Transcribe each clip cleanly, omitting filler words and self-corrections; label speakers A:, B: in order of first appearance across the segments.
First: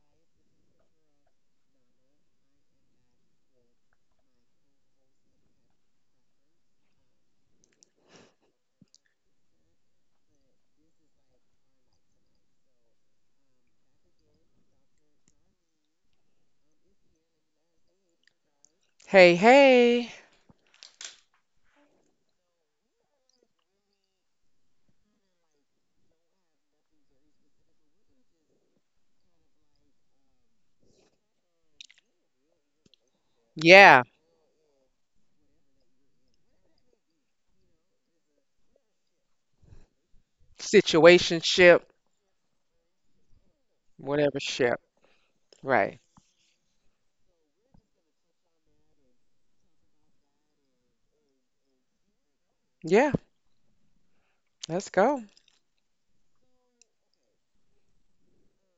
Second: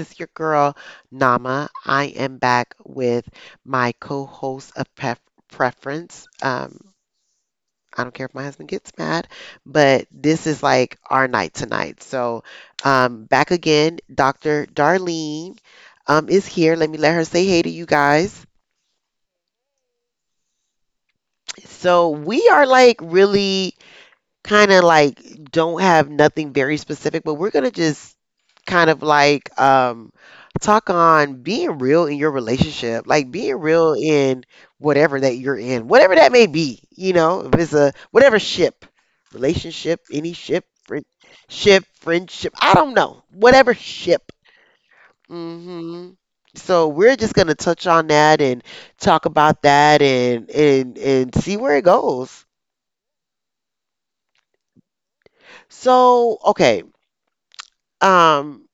A: is your girl, Nama. I am back with my co host of preference. I don't care if my husband gets mad, but this is like our night tonight. So, back again, Dr. Darlene is here. Let me let her say hey to you guys.
B: Hey, hey.
A: So, we are like really kind of like don't have nothing very specific, but we're going to just kind of like talk on being real in your relationship, like being real
B: Yeah.
A: in whatever that you're in, whatever that may be, you know, if it's a whatever ship, relationship, any ship, friend,
B: Situationship,
A: ship, friendship, I don't know, whatever
B: whatever
A: ship.
B: ship. Right.
A: Mhm. So we're just going to touch on that and talk about that and see where it goes.
B: Yeah. Let's go.
A: So, okay. Um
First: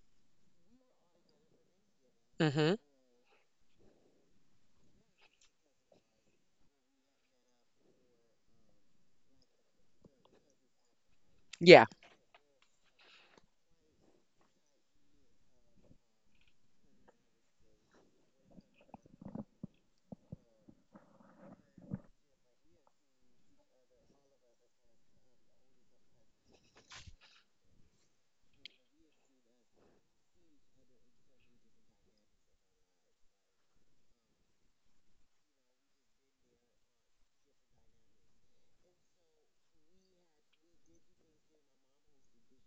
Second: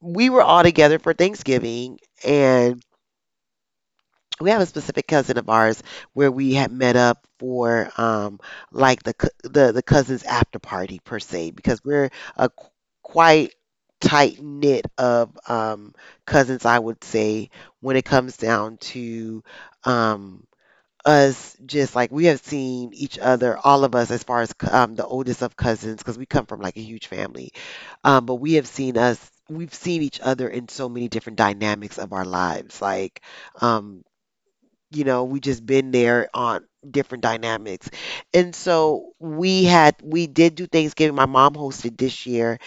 A: we were all together for Thanksgiving,
B: Mm-hmm.
A: and we have a specific cousin of ours where we had met up for like the the cousins after party per se because
B: Yeah.
A: we're a quite tight knit of cousins I would say when it comes down to um us just like we have seen each other, all of us, as far as the oldest of cousins, because we come from like a huge family. But we have seen us, we've seen each other in so many different dynamics of our lives. Like, um, you know, we just been there on different dynamics. And so we did do Thanksgiving. My mom hosted this year,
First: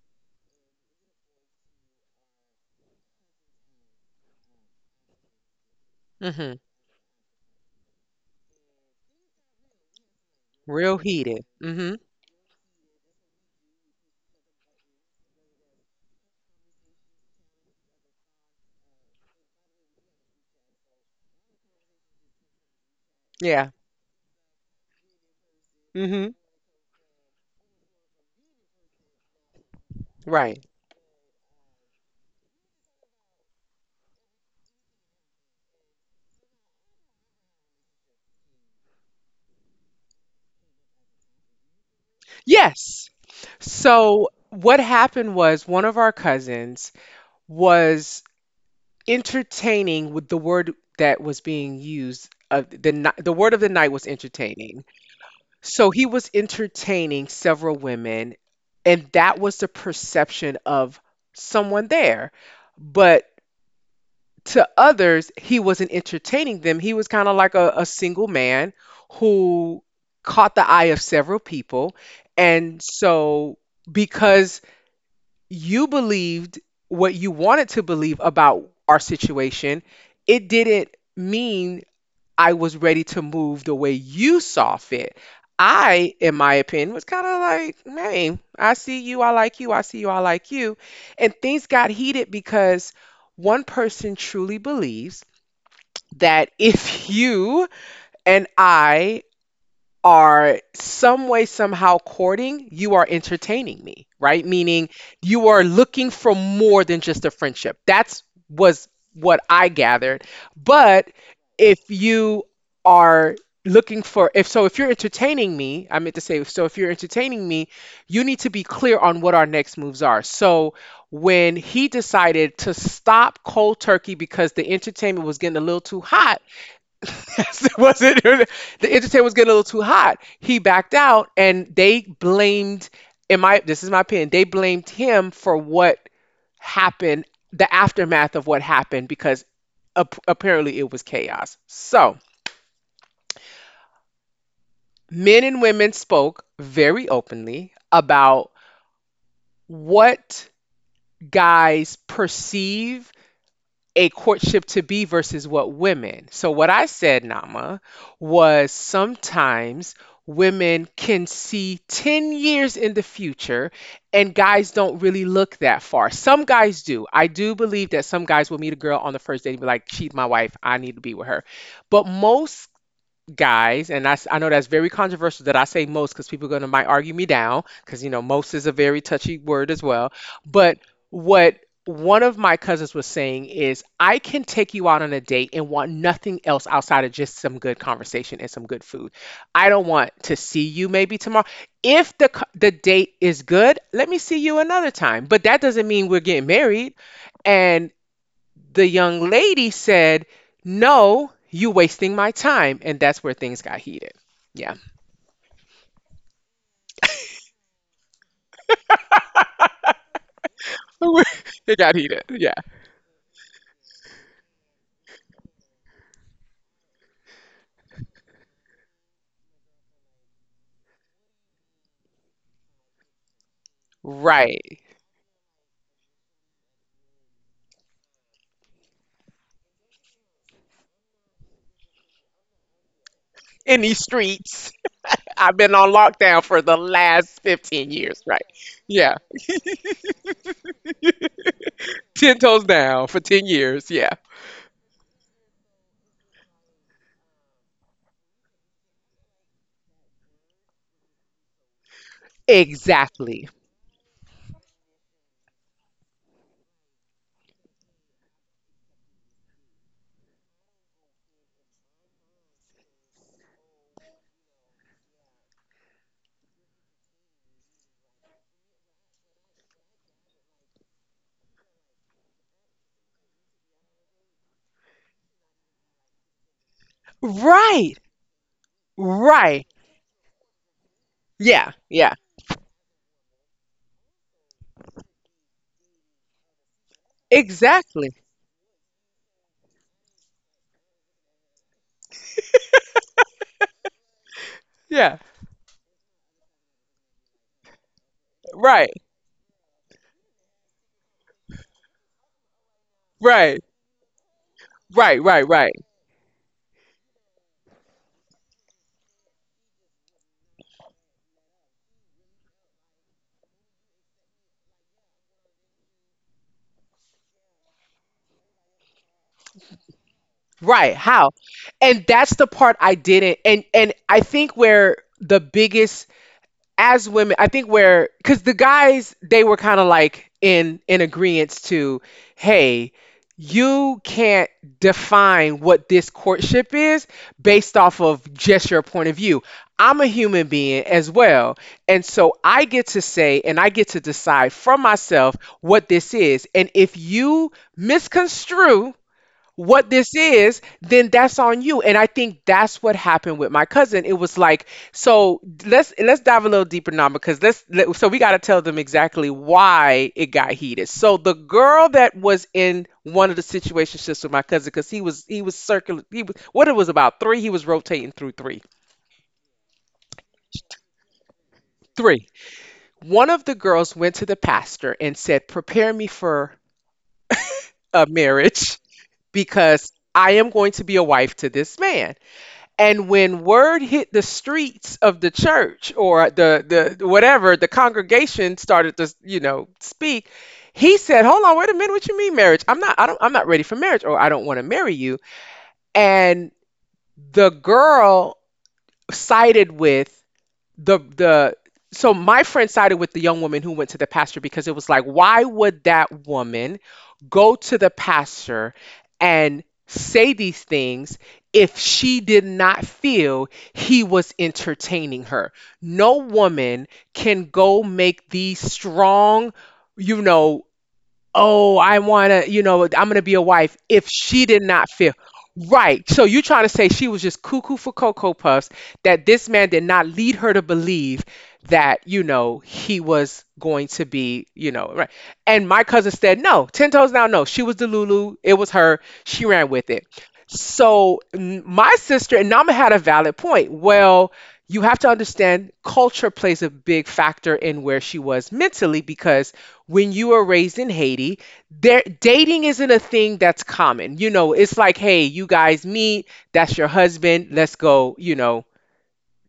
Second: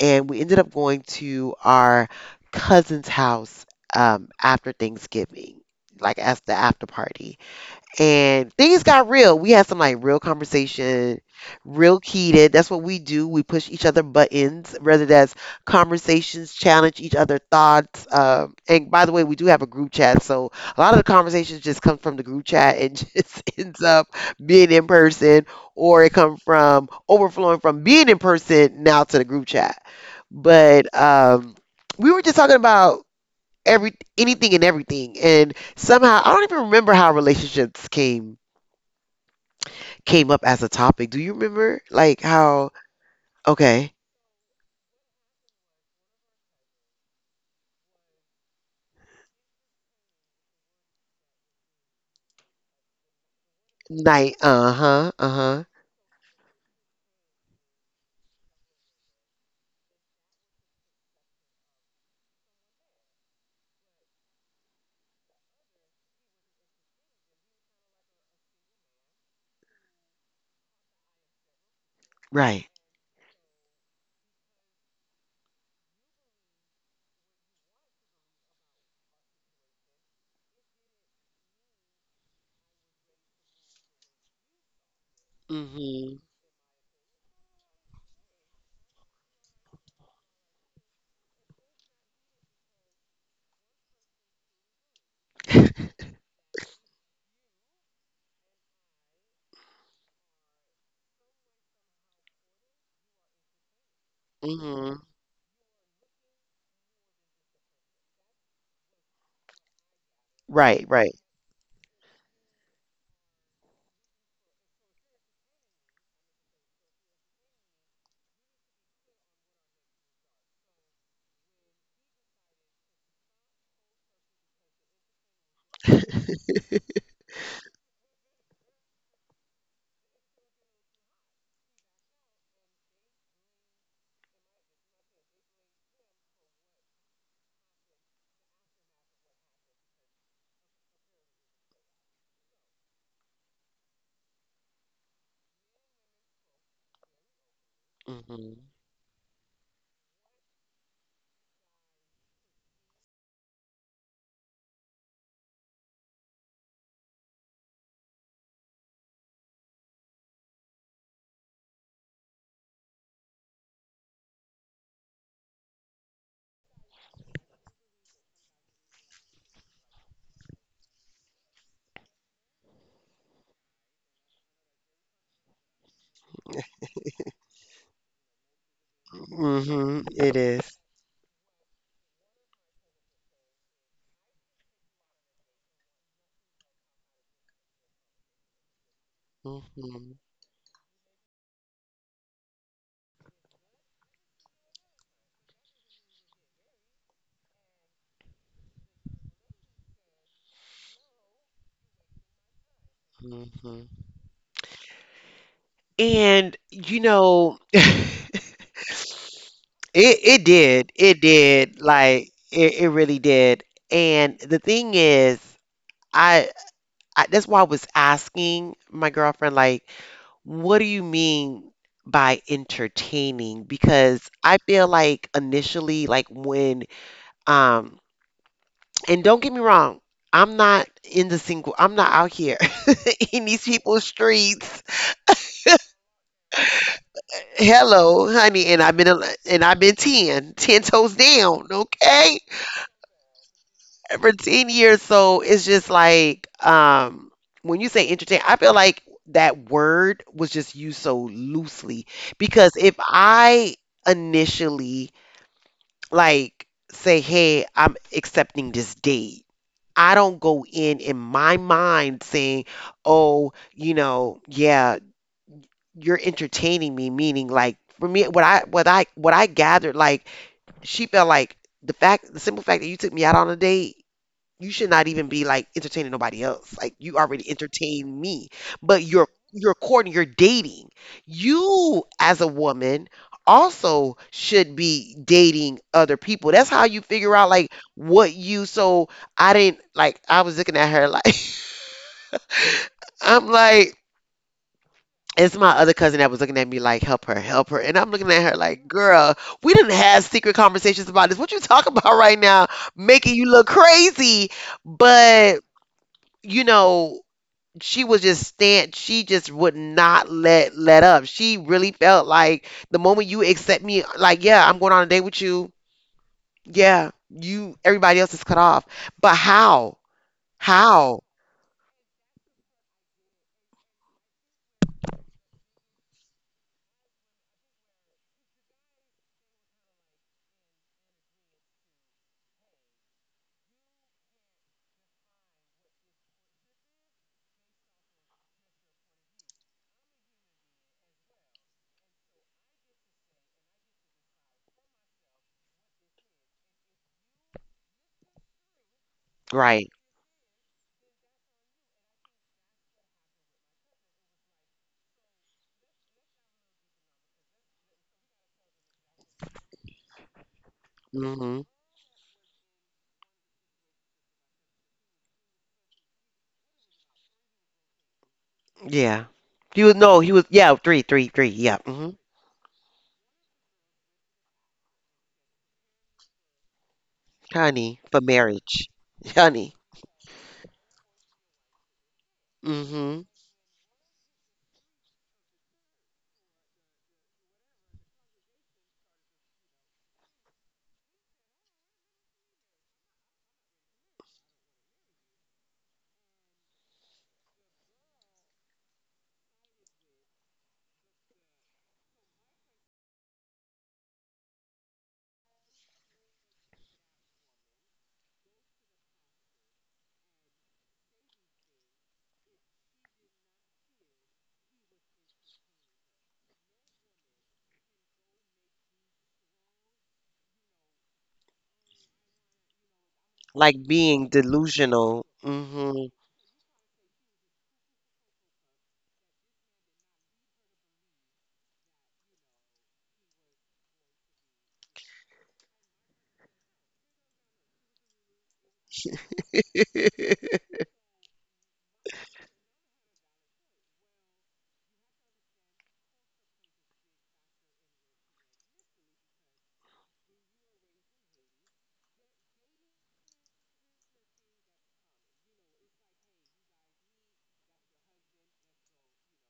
A: and we ended up going to our cousin's house after Thanksgiving, like as the
B: Mm-hmm.
A: after party and things got real. We had some like real
B: Real
A: conversation,
B: heated. Mm-hmm.
A: real heated. That's what we do. We push each other buttons, whether that's conversations, challenge each other thoughts. And by the way, we do have a group chat, so a lot of the conversations just come from the group chat and just
B: Yeah.
A: ends up being in person, or it
B: Mm-hmm.
A: come from overflowing from being in person now to the group chat.
B: Right.
A: But we were just talking about every anything and everything. And somehow I don't even remember how relationships came up as a topic. Do you remember? Like how
B: Yes.
A: okay.
B: So what happened was one of our cousins was entertaining with the word that was being used. The word of the night was
A: Night,
B: entertaining.
A: uh-huh, uh-huh.
B: So he was entertaining several women, and that was the perception of someone there. But to others, he wasn't entertaining them. He was kind of like a single man who caught the eye of several people.
A: Right.
B: And so, because you believed what you wanted to believe about our situation, it didn't mean I was ready to move the way you saw fit. I,
A: Mhm.
B: in my opinion, was kind of like, hey, I see you, I like you, I see you, I like you. And things got heated because one person truly believes that if you and I are some way, somehow courting, you are entertaining me, right? Meaning
A: Mhm.
B: you are looking for more than just a friendship. That's was what I gathered.
A: Right,
B: But
A: right.
B: if you are looking for if so if you're entertaining me I meant to say so if you're entertaining me, you need to be clear on what our next moves are. So when he decided to stop cold turkey because the entertainment was getting a little too hot. Yes, it wasn't. The entertainment was getting a little too hot. He backed out, and they blamed. In my, this is my opinion, they blamed him for what happened, the aftermath of what happened, because apparently it was chaos. So men and women spoke very openly about
A: Mhm.
B: what guys perceive a courtship to be versus what women. So, what I said, Nama, was sometimes women can see 10 years in the future and guys don't really look that far. Some guys do. I do believe that some guys will meet a girl on the first date and be like, she's my wife. I need to be with her. But most guys, and I know that's very controversial that I say most because people gonna might argue me down because you know most is a very touchy word as well.
A: Mhm. It
B: But
A: is.
B: what one of my cousins was saying is I can take you out on a date and want nothing else outside of just some good conversation and some good food. I don't want to
A: Mhm.
B: see you maybe tomorrow. If the date is good, let me see you another time. But that doesn't mean we're getting married. And the young lady said, "No, you wasting my time." And that's where things got
A: Mhm.
B: heated. Yeah.
A: And you know it did. It
B: It got
A: did.
B: heated.
A: Like
B: Yeah.
A: it really did. And the thing is, I that's why I was asking my girlfriend, like, what do you mean by entertaining? Because I
B: Right.
A: feel like initially, like when, um, and don't get me wrong, I'm not in the single, I'm not out here in
B: In
A: these
B: these
A: people's
B: streets.
A: streets.
B: I've been on lockdown for the last 15 years, right?
A: Hello, honey,
B: Yeah.
A: and I've been ten toes down,
B: 10
A: okay?
B: toes down for 10 years. Yeah.
A: For 10 years. So it's just like when you say entertain, I feel like that word was just used so loosely because if
B: Exactly.
A: I initially like say, "Hey, I'm accepting this date." I don't go in my mind saying, "Oh, you know, yeah, you're entertaining me," meaning like for me what I gathered like she felt like the simple fact that you took me out on a date you should not even be like entertaining nobody else. Like you already
B: Right.
A: entertain me, but you're
B: Right.
A: you're courting, you're dating.
B: Yeah.
A: You
B: Yeah.
A: as a woman also should be dating other people. That's how you figure out like
B: Exactly.
A: what you. So I didn't like. I was looking at her like I'm like.
B: Yeah.
A: It's my other cousin that was looking at me like, help her, help her. And I'm looking at her
B: Right.
A: like, girl, we didn't have secret conversations about this. What you talking about right now? Making
B: Right.
A: you look crazy.
B: Right. Right. Right.
A: But, you know, she just would not let up. She really felt like the moment you accept me, like, yeah, I'm going on a date with you, yeah, you, everybody else is cut off. But how
B: Right, how?
A: how
B: And that's the part I didn't, and I think where the biggest, as women, I think where cuz the guys they were kind of like in agreement to, "Hey, you can't define what this courtship is based off of just your point of view. I'm a human being as well. And so I get to say and I get to decide for myself what this is. And if you misconstrue what
A: right.
B: this is, then that's on you." And I think that's what happened with my cousin. It was like, so let's dive a little deeper now because so we got to tell them exactly why it got heated. So the
A: Hmm,
B: girl that was in one of the situationships with my cousin, because he was circular, he was what it was about three. He was rotating through three,
A: yeah. he was no he was yeah Three, three, three, yeah.
B: three.
A: Hmm,
B: One of the girls went to the pastor and said, "Prepare me for a
A: honey, for
B: marriage
A: marriage. Honey.
B: because I am going to be a wife to this man." And
A: Hmm.
B: when word hit the streets of the church or the whatever, the congregation started to, you know, speak. He said, "Hold on, wait a minute. What you mean marriage? I'm not ready for marriage or I don't want to marry you." And the girl sided with the so my friend sided with the young woman who went to the pastor because it was like, why would that woman go to the pastor and say these things if she did not feel he was entertaining her? No woman can go make these strong, you know, oh, I want to, you know, I'm going to be a wife,
A: Like
B: if
A: being
B: she did not feel.
A: delusional.
B: Right.
A: Hmm.
B: So you trying to say she was just cuckoo for Cocoa Puffs, that this man did not lead her to believe that, you know, he was going to be, you know, right. And my cousin said, no, 10 toes down, no. She was the Lulu. It was her. She ran with it. So my sister, and Nama, had a valid point. Well, you have to understand culture plays a big factor in where she was mentally because when you are raised in Haiti, there dating isn't a thing that's common. You know, it's like, hey, you guys meet, that's your husband, let's go, you know,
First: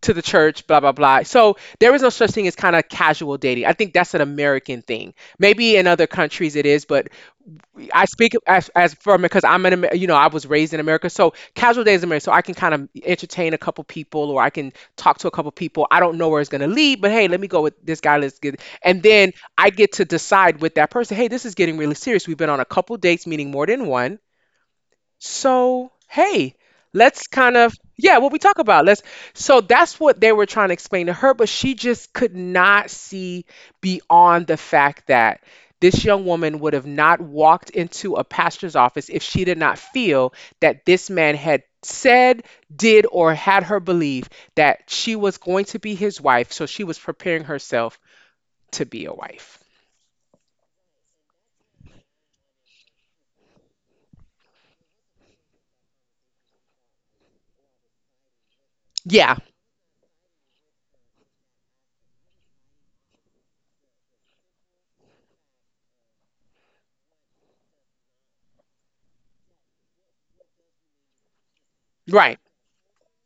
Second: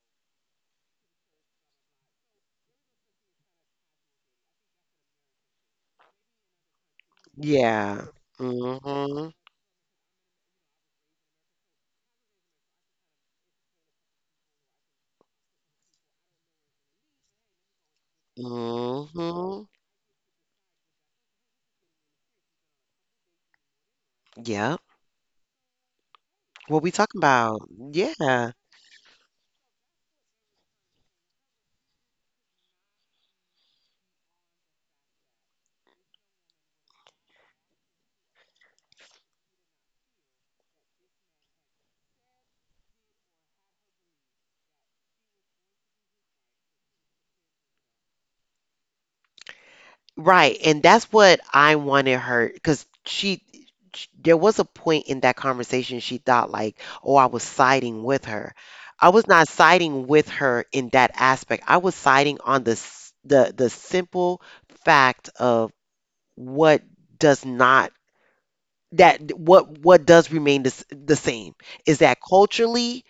B: to the church, blah blah blah. So there is no such thing as kind of casual dating. I think that's an American thing. Maybe in other countries it is, but
A: Yeah.
B: I speak as, from
A: Hmm.
B: because I'm in, you know, I was raised in America, so casual days in America, so I can kind of entertain a couple people or I can talk to a couple people. I don't know where it's gonna lead, but hey, let me go with this guy. Let's get, and then
A: Hmm.
B: I get to decide with that person. Hey, this is getting really serious. We've been on a couple dates, meaning more than one.
A: Yep.
B: So, hey,
A: What we
B: let's
A: talking
B: kind of,
A: about?
B: yeah, what we talk
A: Yeah.
B: about. Let's, so that's what they were trying to explain to her, but she just could not see beyond the fact that this young woman would have not walked into a pastor's office if she did not feel that this man had said, did, or had her believe that she was going to be his wife. So she was preparing herself to be a wife.
A: Right. And that's what I wanted her because she, sh there was a point in that conversation she thought like, oh, I was siding with her. I
B: Yeah,
A: was not siding with her in that aspect. I was siding on the the simple fact of what does not that what does remain the same is that
B: right,
A: culturally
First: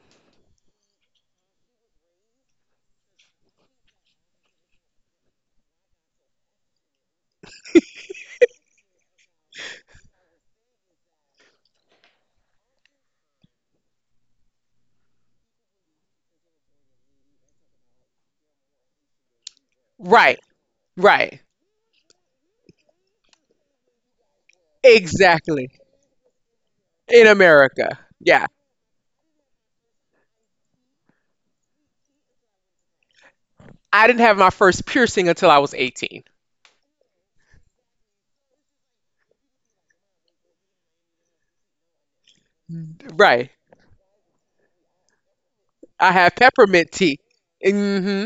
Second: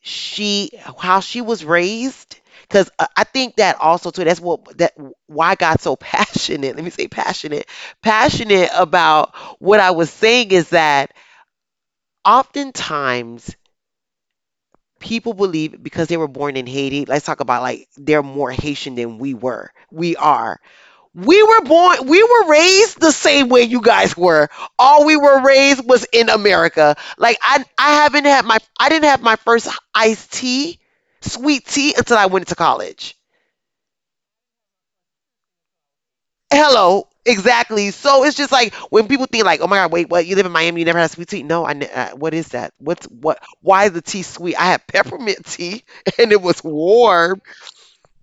A: she how she was raised. Because I think that also too, that's what that, why I got so passionate let me say passionate passionate about what I was saying is that oftentimes people believe because they were born in Haiti. Let's talk about, like, they're more Haitian than we
B: right,
A: are.
B: right.
A: We were born, we were raised the same way you guys were. All we were
B: Exactly.
A: raised was in America.
B: In
A: Like
B: America.
A: I haven't
B: Yeah.
A: had my, I didn't have my first iced tea, sweet tea until I went to college.
B: I didn't have my first piercing until I was 18.
A: Hello, exactly. So it's just like when people think like, oh my God, wait, what? You live in Miami, you never had sweet tea? No, I. ne- what is that?
B: Mm.
A: What's what?
B: Right.
A: Why is the tea sweet? I had peppermint tea
B: I
A: and
B: had
A: it was
B: peppermint tea.
A: warm.
B: Hmm.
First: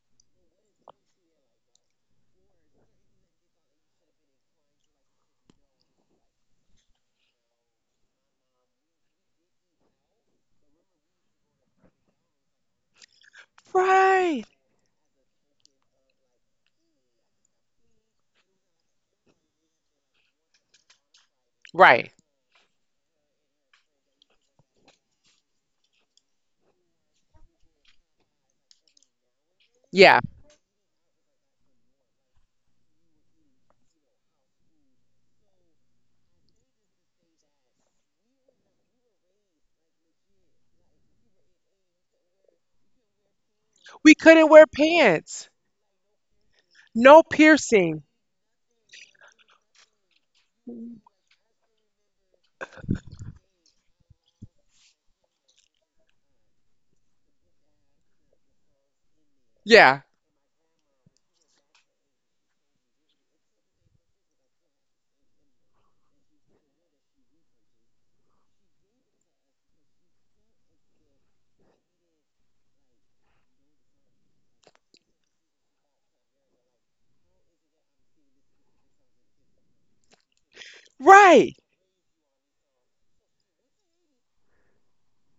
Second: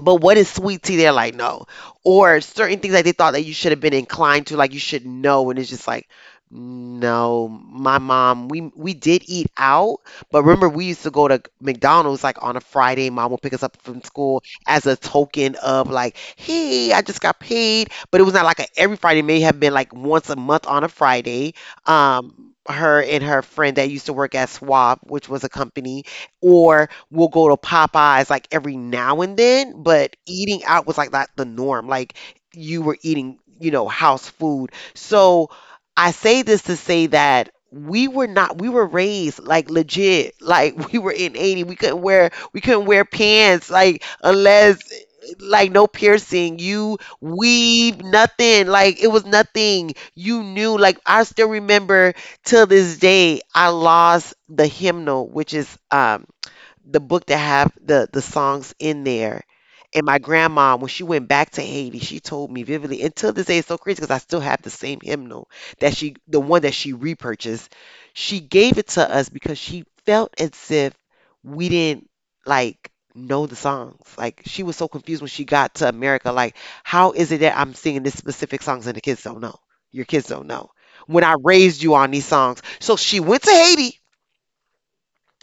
A: But what is sweet tea? They're like, no. Or certain things that they thought that you should have been inclined to, like you should know. And it's just like, no, my mom, we did eat out, but remember we used to go to McDonald's like on a Friday. Mom would pick us up from school
B: Right.
A: as a token of like, hey, I just got paid. But it was not like every Friday. It may have been like once a month on a Friday.
B: Right.
A: Her and her friend that used to work at Swab, which was a company, or we'll go to Popeyes like every now and then, but
B: Yeah.
A: eating out was like not the norm. Like you were eating, you know, house food. So I say this to say that we were not we were raised like legit, like we were in 80, we couldn't wear pants like
B: We couldn't wear
A: unless,
B: pants.
A: like, no piercing, you
B: No
A: weave,
B: piercing.
A: nothing like it was nothing you knew. Like I still remember till this day I lost the hymnal, which is the book that have the songs in there.
B: Yeah.
A: And my grandma, when she went back to Haiti, she told me vividly. Until this day, it's so crazy because I still have the same hymnal that the one that she repurchased. She gave it to us because she felt as if we didn't like know the songs. Like she was so confused when she got to America. Like, how is it that I'm singing this specific songs and the kids don't know? Your kids don't know. When I
B: Right.
A: raised you on these songs, so she went to Haiti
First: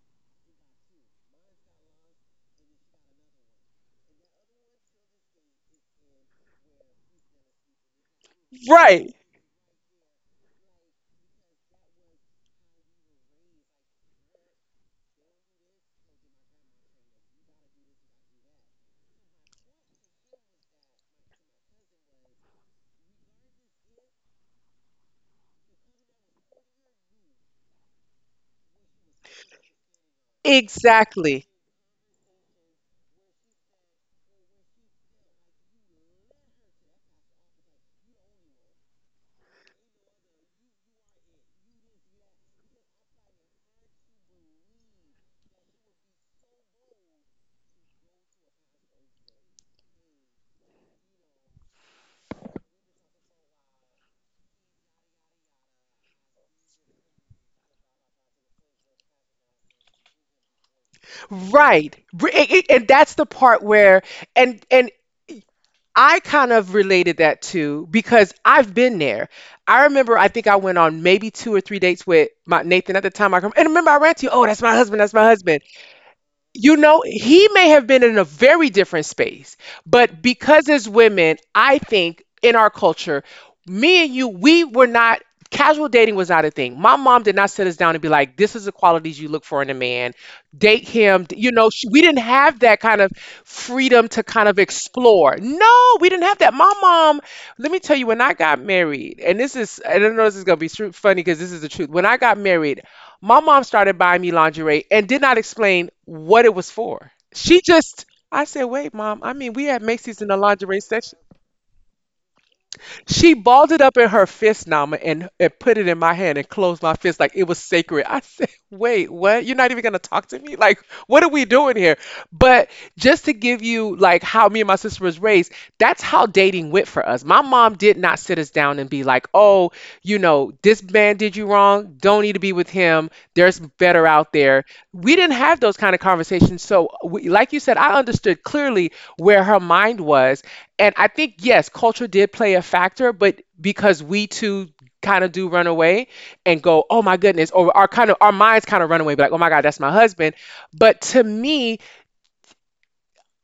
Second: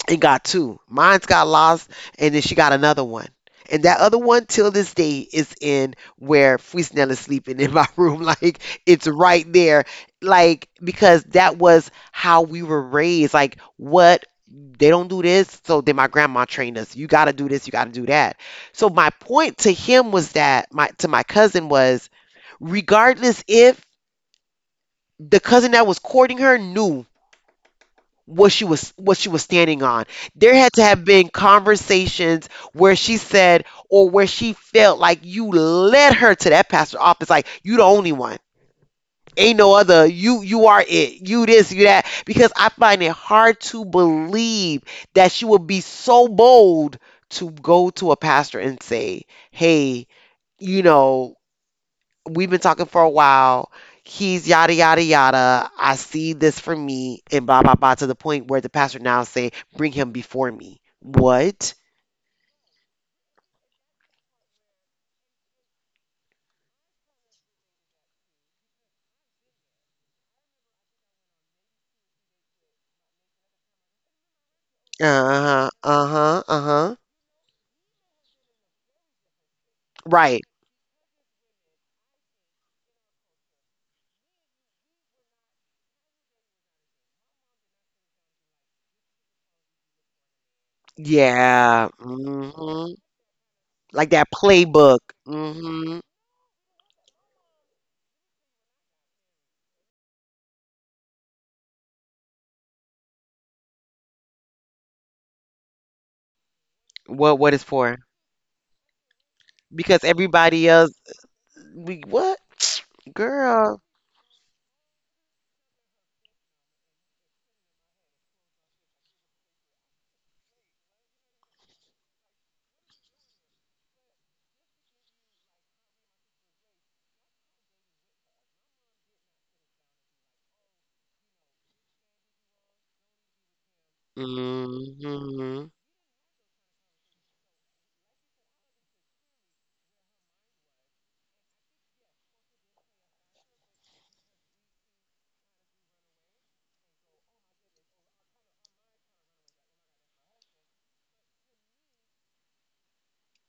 A: and got two. Mine's got lost, and then she got another one. And that other one, till this day, is in where Fusnell is sleeping in my room. Like, it's
B: Right.
A: right there. Like, because that was how we were raised. Like, what? They don't do this. So then my grandma trained us. You got to do this. You got to do that. So my point to him was that, my to my cousin was, regardless if the cousin that was courting her knew what she was standing on, there had to have been
B: Exactly.
A: conversations where she said or where she felt like you led her to that pastor's office, like you the only one. Ain't no other, you are it. You this, you that. Because I find it hard to believe that she would be so bold to go to a pastor and say, "Hey, you know, we've been talking for a while. He's yada yada yada. I see this for me and blah blah blah," to the point where the pastor now say, bring him before me. What?
B: Right. Br- And that's the part where, and I kind of related that to because I've been there. I remember I think I went on maybe two or three dates with my Nathan at the time I come and remember I ran to you, oh that's my husband, that's my
A: Uh-huh.
B: husband.
A: Uh-huh. Uh-huh.
B: You know, he may have been in a very different space, but
A: Right.
B: because as women, I think in our culture, me and you, we were not, casual dating was not a thing. My mom did not sit us down and be like, "This is the qualities you look for in a man. Date him." You know,
A: Yeah.
B: she, we didn't have
A: Hmm.
B: that kind of
A: Like that
B: freedom to kind of
A: playbook.
B: explore.
A: Hmm.
B: No, we didn't have that. My mom, let me tell you, when I got married, and this is, I don't know, if this is gonna be true, funny because this is the truth. When I got married, my mom started buying me lingerie and did not explain what it was for.
A: What is
B: She
A: for?
B: just, I said, wait, mom, I mean, we had
A: Because
B: Macy's in the
A: everybody else,
B: lingerie section.
A: we what?
B: She
A: Girl.
B: balled it up in her fist, Nama, and put it in my hand and closed my fist like it was sacred. I said, wait, what? You're not even going to talk to me? Like, what are we doing here? But just to give you, like, how me and my sister was raised, that's how dating went for us. My mom did not sit us down and be like, oh, you know, this man did you wrong. Don't need to be with him. There's better out there. We didn't
A: Hmm.
B: have those kind of conversations. So, we, like you said, I understood clearly where her mind was and I think, yes, culture did play a factor, but because we too kind of do run away and go, oh my goodness, or our kind of our minds kind of run away, be like, oh my God, that's my husband. But to me,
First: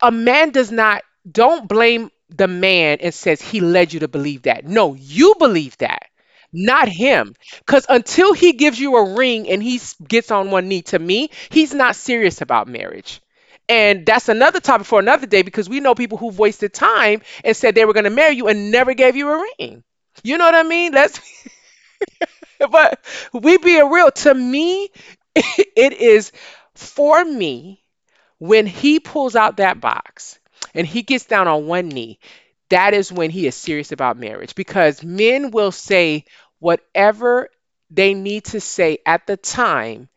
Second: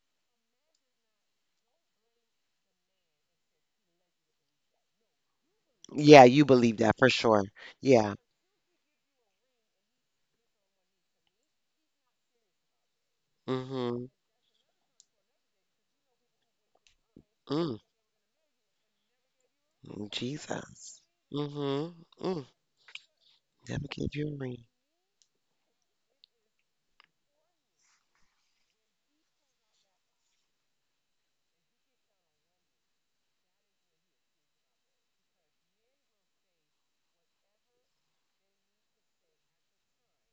B: a man does not don't blame the man and says he led you to believe that. No, you believe that,
A: Yeah, you believe
B: not
A: that for
B: him,
A: sure.
B: because
A: Yeah.
B: until he gives you a ring and he gets on one knee, to me he's not serious about marriage. And
A: Hmm.
B: that's another topic for another day, because we know people who've wasted time and said they were going to marry you and never gave you a ring. You know what I mean.
A: Jesus.
B: Let's
A: Mm hmm. Mm,
B: But we
A: never
B: being real,
A: gave you
B: to
A: a ring.
B: me, it is. For me, when he pulls out that box and he gets down on one knee, that is when he is serious about marriage, because men will say whatever they need to say at the time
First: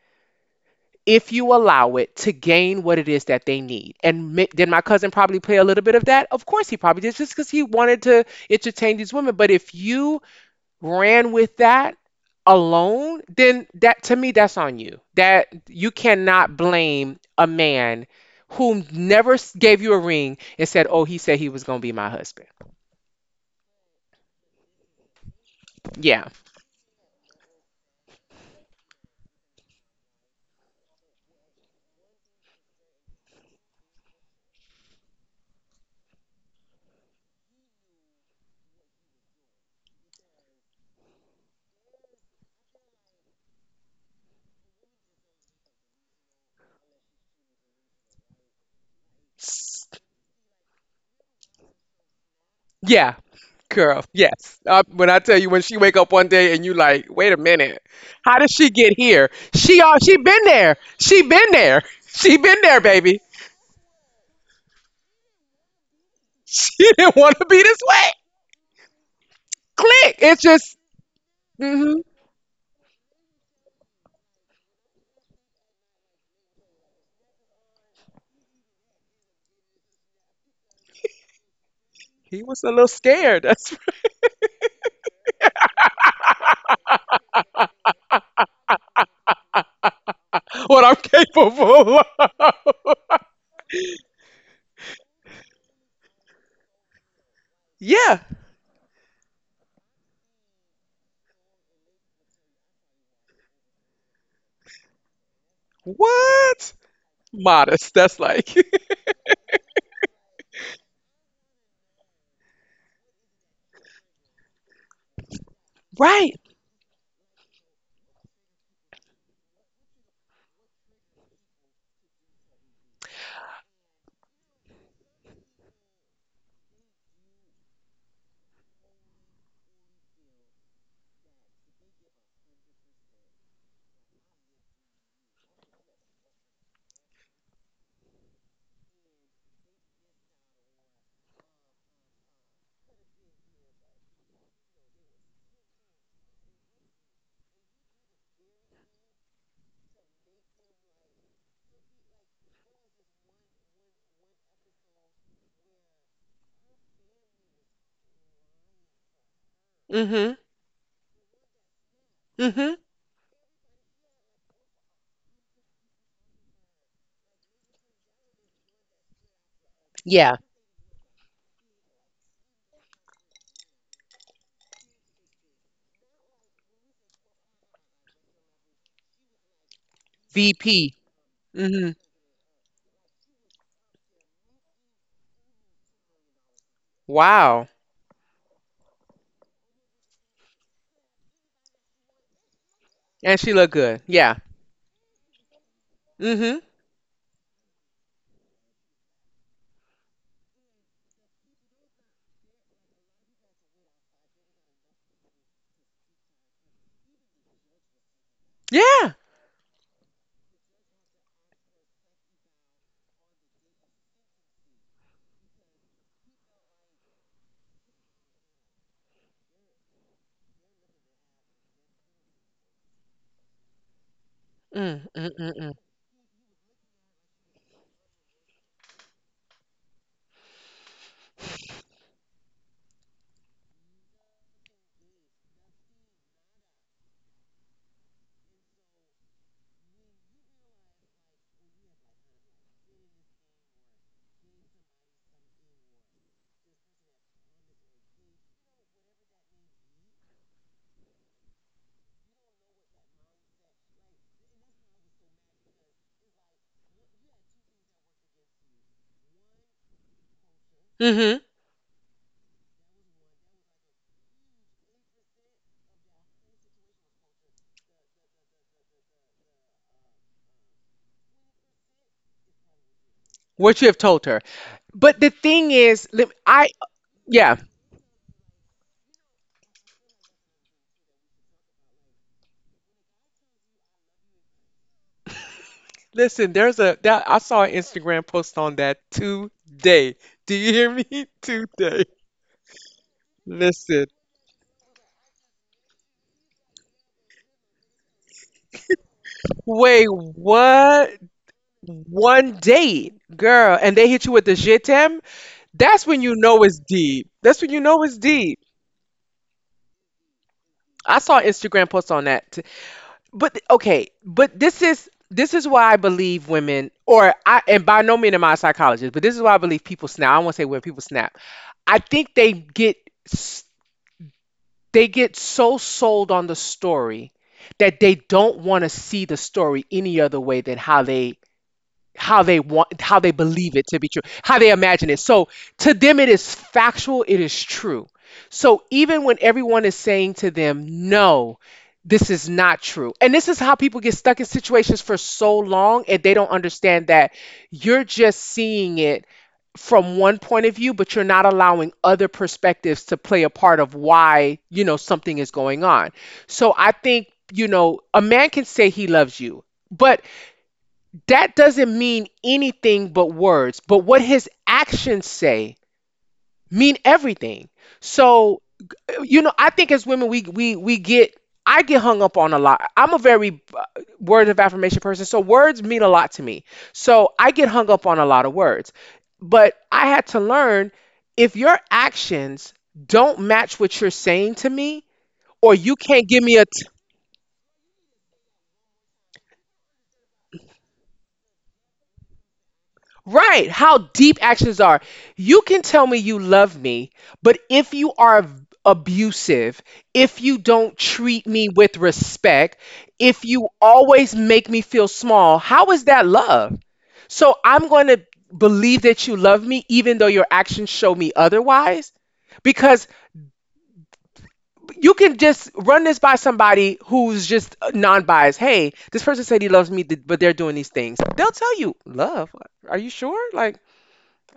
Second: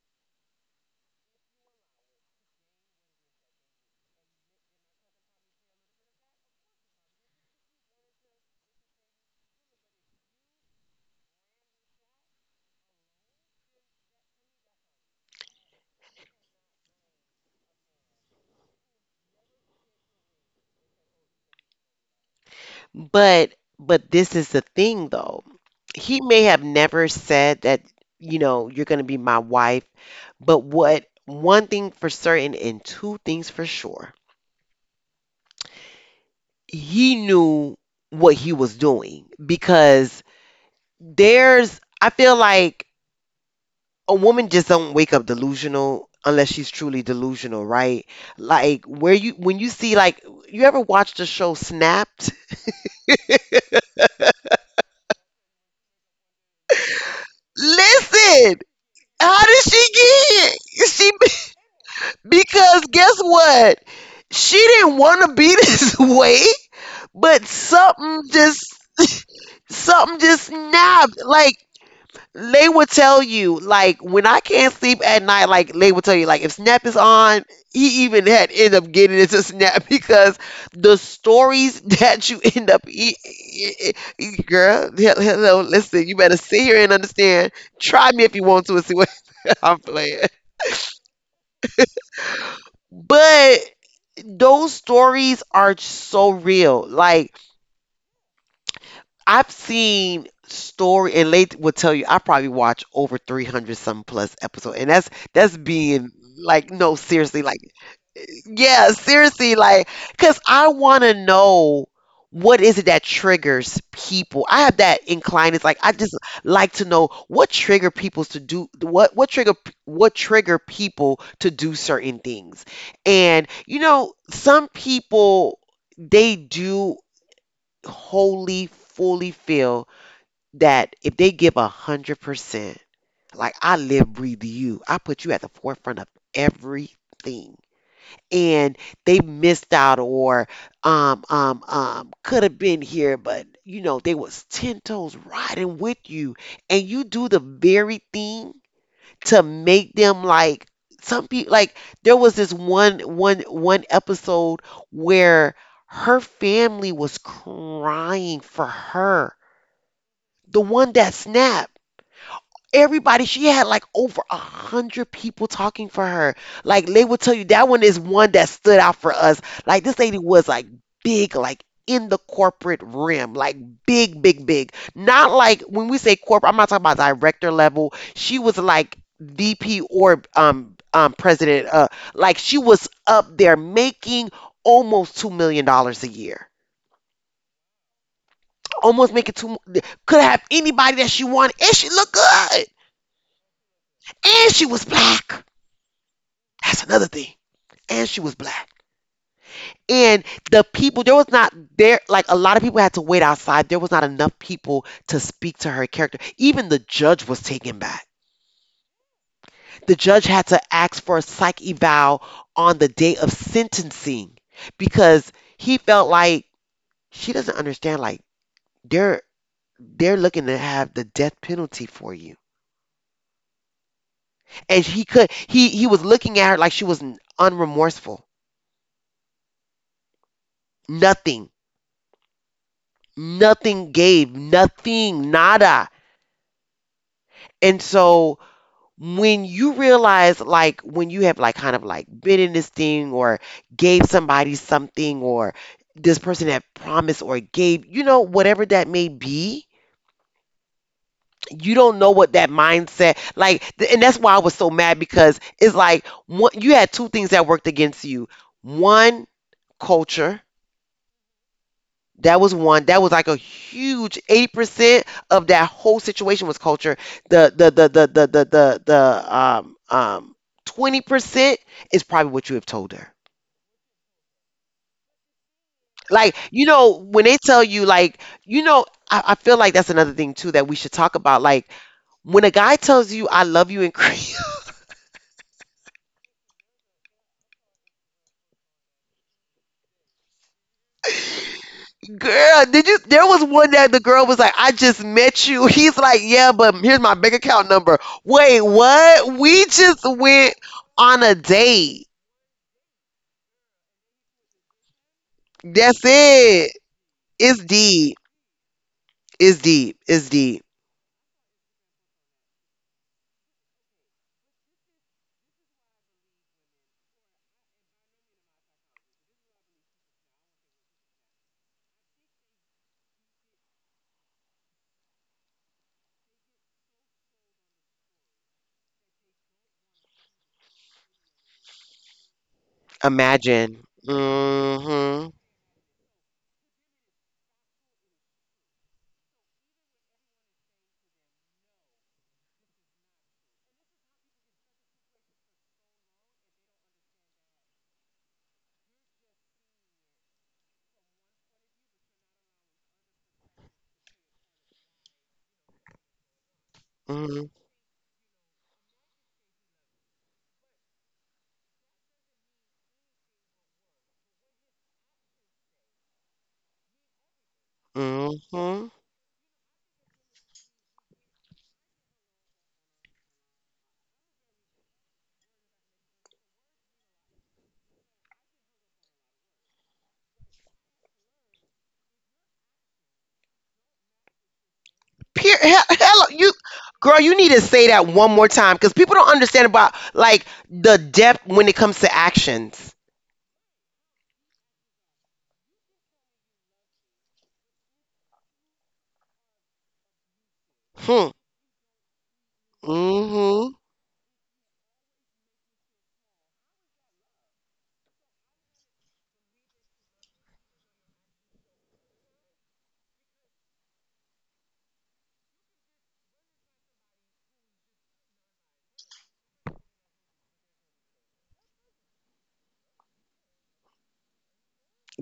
B: if you allow it to gain what it is that they need. And did my cousin probably play a little bit of that? Of course, he probably did, just because he wanted to entertain these women. But if you ran with that alone, then, that to me, that's on you. That you cannot blame a man who never gave you a ring and said, "Oh, he said he was going to be my husband."
A: But but this is the thing though. He
B: Yeah.
A: may have never said that, you know, you're going to be my wife, but what, one thing for certain and two things for sure. He knew what he was doing because there's I feel like a woman just don't wake up delusional unless she's truly delusional, right? Like where you when you
B: S-
A: see like you ever watched the show Snapped?
B: Yeah. Girl, yes. When I tell you, when she wake up one day and you like, wait a minute, how did she
A: Listen,
B: get here?
A: how
B: She
A: did
B: all
A: she
B: she been
A: get
B: there.
A: here?
B: She been
A: She,
B: there. She been
A: because
B: there,
A: guess
B: baby.
A: what? She didn't want to be this way, but
B: She didn't want to be this way.
A: something just
B: Click.
A: snapped.
B: It's
A: Like,
B: just,
A: they
B: hmm
A: would tell you, like, when I can't sleep at night, like, they would tell you, like, if Snap is on, he even had end up getting into Snap because the stories that you
B: he was
A: end
B: a
A: up,
B: little scared. That's.
A: girl, hello, listen, you better sit here and understand. Try me if you want to and see what. I'm playing.
B: What I'm capable of.
A: But those stories are so real. Like,
B: Yeah.
A: I've seen story, and Late will tell you I probably watch over 300 some plus episode, and that's being
B: What?
A: like, no, seriously, like,
B: Modest. That's like.
A: yeah, seriously, like, because I want to know what is it that triggers people. I have that incline. It's like I
B: Right.
A: just like to know what trigger people's to do what trigger people to do certain things. And you know, some people, they do wholly fully feel that if they give 100%, like I live, breathe you, I put you at the forefront of everything. And they missed out or could have been here, but you know, they was ten toes riding with you and you do the very thing to make them like. Some people, like, there was this one episode where her family was crying for her.
B: Mm-hmm.
A: The one that snapped,
B: Mm-hmm.
A: everybody, she had like over a hundred people talking for her. Like, they would tell you that one is one that stood out for us. Like, this lady
B: Yeah.
A: was like big, like, in the corporate rim, like big big big, not like when we say corporate. I'm not talking about director level. She was like VP, or
B: VP. Mm-hmm.
A: president, uh, like she was up there making almost $2 million a year,
B: Wow.
A: almost making two, could have anybody that she wanted, and she looked good,
B: And she looked good. Yeah.
A: and she was black.
B: Mm-hmm.
A: That's another thing. And she was black. And the people, there was not there, like, a lot of people had to wait outside. There was not enough people to speak to her character. Even the judge was taken back.
B: Yeah.
A: The judge had to ask for a psych eval on the day of sentencing because he felt like she doesn't understand, like, they're. they're looking to have the death penalty for you. And
B: Mm,
A: he
B: mm,
A: could
B: mm, mm.
A: he was looking at her like she was unremorseful. Nothing. Nothing gave. Nothing. Nada. And so, when you realize, like, when you have like kind of like been in this thing, or gave somebody something, or this person had promised or gave, you know, whatever that may be, you don't know what that mindset like. And that's why I was so mad, because it's like one, you had two things that worked against you. One, culture.
B: Mm-hmm.
A: That was one. That was like a huge 80% of that whole situation was culture. The 20% is probably what you have told her.
B: What you have told her. But the thing is,
A: Like,
B: I.
A: you know, when
B: Yeah.
A: they tell you, like, you know, I feel like that's another thing too that we should talk about. Like, when a guy tells you I love you in Korean.
B: Listen, there's a that I saw an Instagram post on that today. Do you hear me? Today.
A: Girl, did you, there was one
B: Listen.
A: that the girl was like, I just met you. He's like, yeah, but here's my bank account number. Wait, what? We
B: Wait,
A: just went
B: what?
A: on a date.
B: One date, girl, and they hit you with the je t'aime, that's when
A: That's
B: you know it's
A: it.
B: deep. That's when you
A: It's
B: know it's
A: deep.
B: deep.
A: It's deep. It's deep.
B: I saw an Instagram post on that. But okay, but this is why I believe women, or I, and by no means am I a psychologist, but this is why I believe people snap. I won't say when people snap. I think they get s- so sold on the story that they don't want to see the story any other way than how they want, how they
A: Imagine.
B: believe it to be true, how they imagine
A: Mhm.
B: it. So to them, it is factual, it is true. So even when everyone is saying to them no, this is not true. And this is how people get stuck in situations for so long, and they don't understand that you're just seeing it from one point of view, but you're not allowing other perspectives to play a part of why, you know, something is going on. So I
A: Mhm.
B: think, a man can say he loves you, but that doesn't mean anything but words. But what his actions say mean everything. So,
A: Mhm.
B: I think as women we get I get hung up on a lot. I'm a very word of affirmation person, so words mean a lot to me. So, I get hung up on a lot of words. But I had to learn, if your actions don't match what you're saying to me, or you can't
A: Hello,
B: give me a.
A: you girl. You need to say that one more time because people don't understand about like the depth when it comes to actions.
B: Right. How deep actions are. You can tell me you love me, but if you are abusive, if you don't
A: Hmm.
B: treat me with respect,
A: Mhm.
B: if you always make me feel small, how is that love? So I'm going to believe that you love me, even though your actions show me otherwise. Because you can just run this by somebody who's just non biased. Hey, this person said he loves me, but they're doing these things. They'll tell you, love, are you sure? Like,